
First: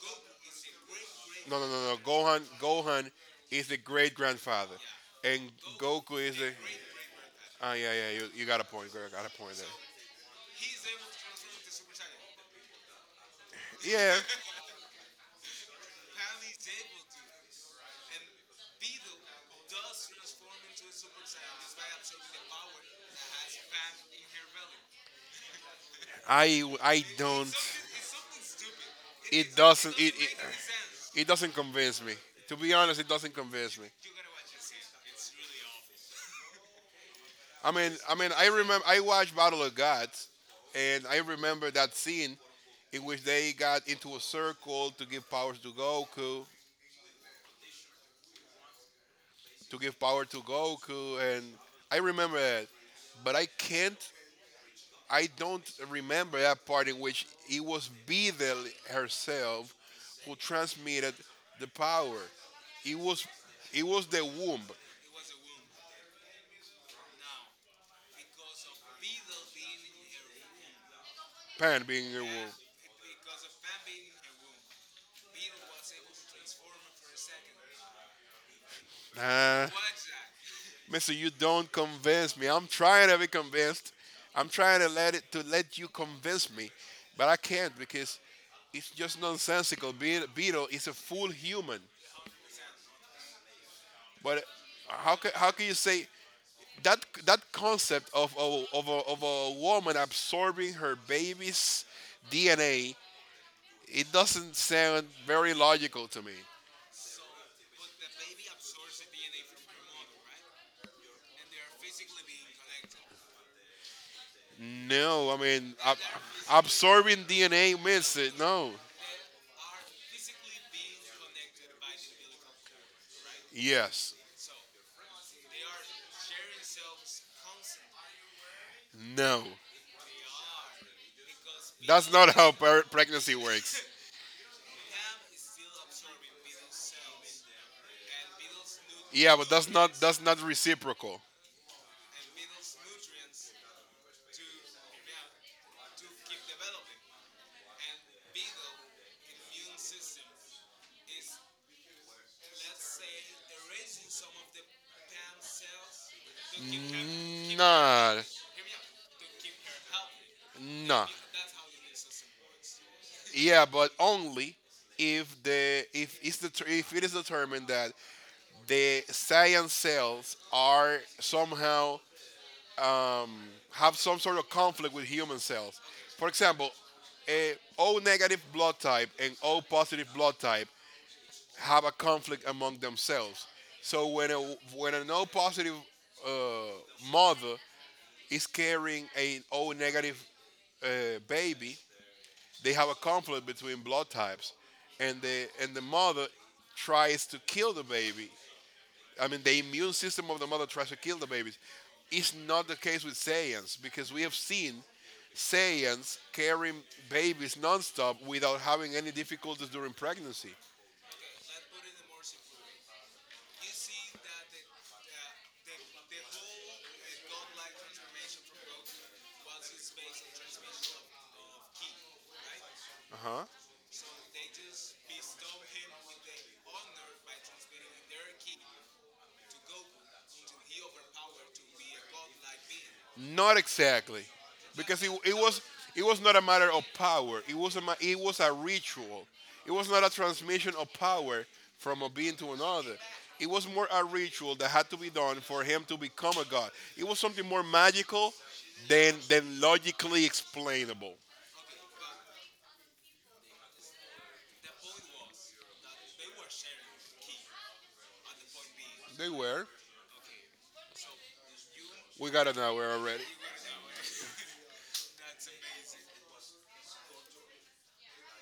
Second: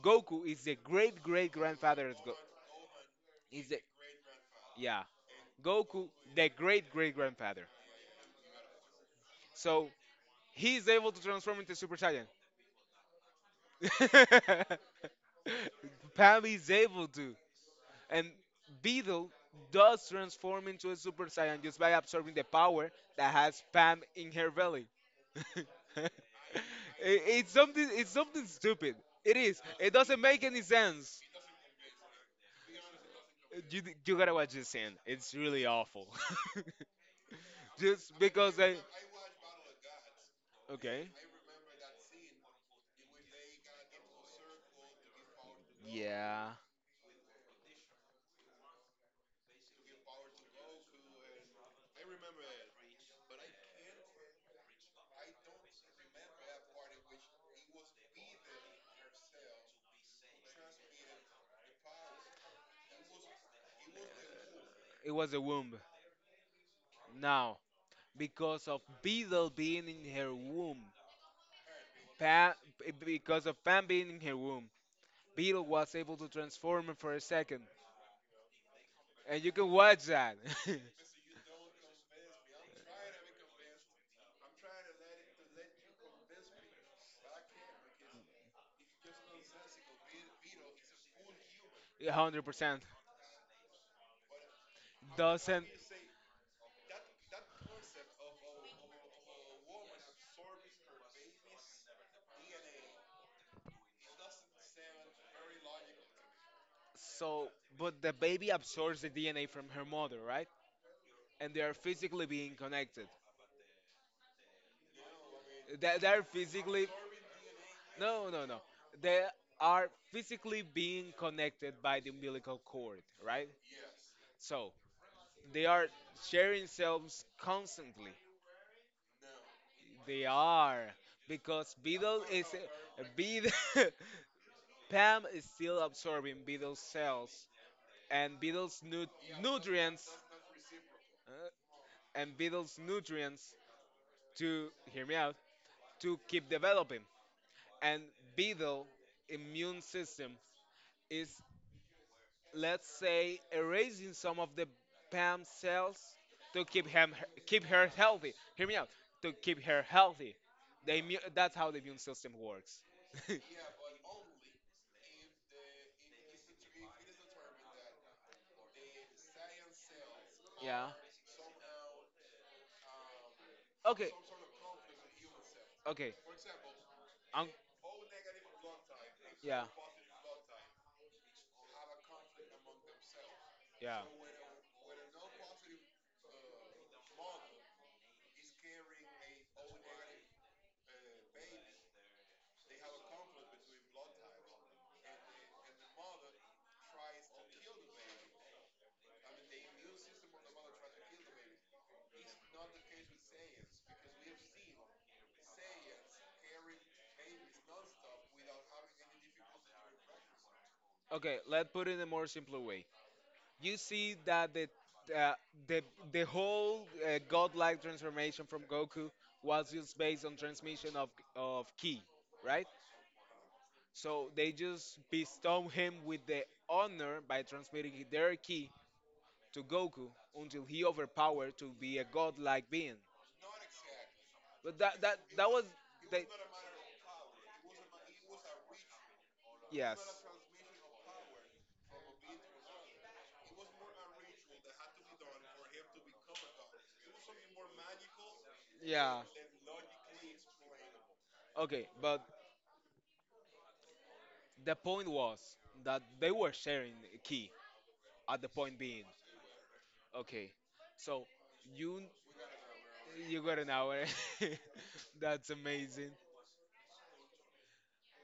Goku is the great great
No, no, no, no.
grandfather of
Gohan
is
is
the—
the great grandfather,
yeah.
and
Goku,
Goku is
the
the.
great great grandfather.
Ah, yeah, yeah. You got a point. Girl, got a point there.
So he's able to transform into Super Saiyan.
Yeah.
Pam is able to. And Beedle does transform into a Super Saiyan just by absorbing the power that has Pam in her belly. I-
I don't.
it's something stupid. It
It
is. It
doesn't. It
doesn't
it,
make any sense.
it doesn't convince me. To be honest, it doesn't convince
You,
me.
you gotta watch this scene. It's really awful. Just
I
because I—
remember I watched Battle of Gods, and
okay.
I remember that scene in which they got into a circle
Yeah.
to give power to Goku, and I remember that, but I can't. I don't remember that part in which it was Beedle herself who transmitted the power. It was, it was the womb.
It was a womb. Now, because of Beetle being in her womb—
Pan being in the womb.
Pam, because of Pam being in her womb, Beetle was able to transform for a second, and you
Huh?
can watch that.
Mister, you don't convince me. I'm trying to be convinced. I'm trying to let it to let you convince me, but I can't because it's just nonsensical. Beetle is a full human,
100%
but how can how
doesn't.
can you say that that concept of a woman absorbing her baby's DNA? It doesn't sound very logical to me.
So, but the baby absorbs the DNA from her mother, right? And they are physically being connected.
No, I mean
They, they are physically.
absorbing DNA means
No,
it.
no, no.
No.
They are physically being connected by the umbilical cord, right?
Yes.
So they are sharing cells constantly.
No.
They are, because
That's
Beetle
not
is—
how pregnancy
Beetle.
works.
Pam is still absorbing Beetle's cells and Beetle's
Yeah, but that's not
nutrients,
that's not reciprocal.
uh, and Beetle's nutrients— to hear me out— to keep developing. And Beetle immune system is, let's say, erasing some of the Pam cells to keep her
Nah,
healthy. Hear me out, to keep her healthy.
nah.
That's how the immune system works.
Yeah, but only if the if it's the if it is determined that the cyan cells
Yeah.
are somehow have
Okay,
some sort of conflict with human cells.
okay.
For example,
Um,
a O negative blood type and O
yeah,
positive blood type have a conflict among themselves.
yeah.
So when an O positive uh, mother is carrying an O negative baby, they have a conflict between blood types, and the mother tries to kill the baby. I mean, the immune system of the mother tries to kill the babies. It's not the case with Saiyans, because we have seen Saiyans carrying babies nonstop without having any difficulties during pregnancy.
Okay, let's put it in a more simpler way. You see that uh, the the whole, godlike transformation from Goku was just based on transmission of ki, right?
Huh?
So they just bestow him with the honor by transmitting their ki to Goku until he overpowered to be a godlike being.
Not exactly,
But that that
because it,
that
it
was—
was it
they,
was not a matter of power. It was a ritual. It
yes.
was not a transmission of power from a being to another. It was more a ritual that had to be done for him to become a god. It was something more magical
Yeah.
than logically explainable.
Okay, but the point was that they were sharing a key at the point being.
They were.
Okay, so you
We got an hour already.
you got an hour. That's amazing.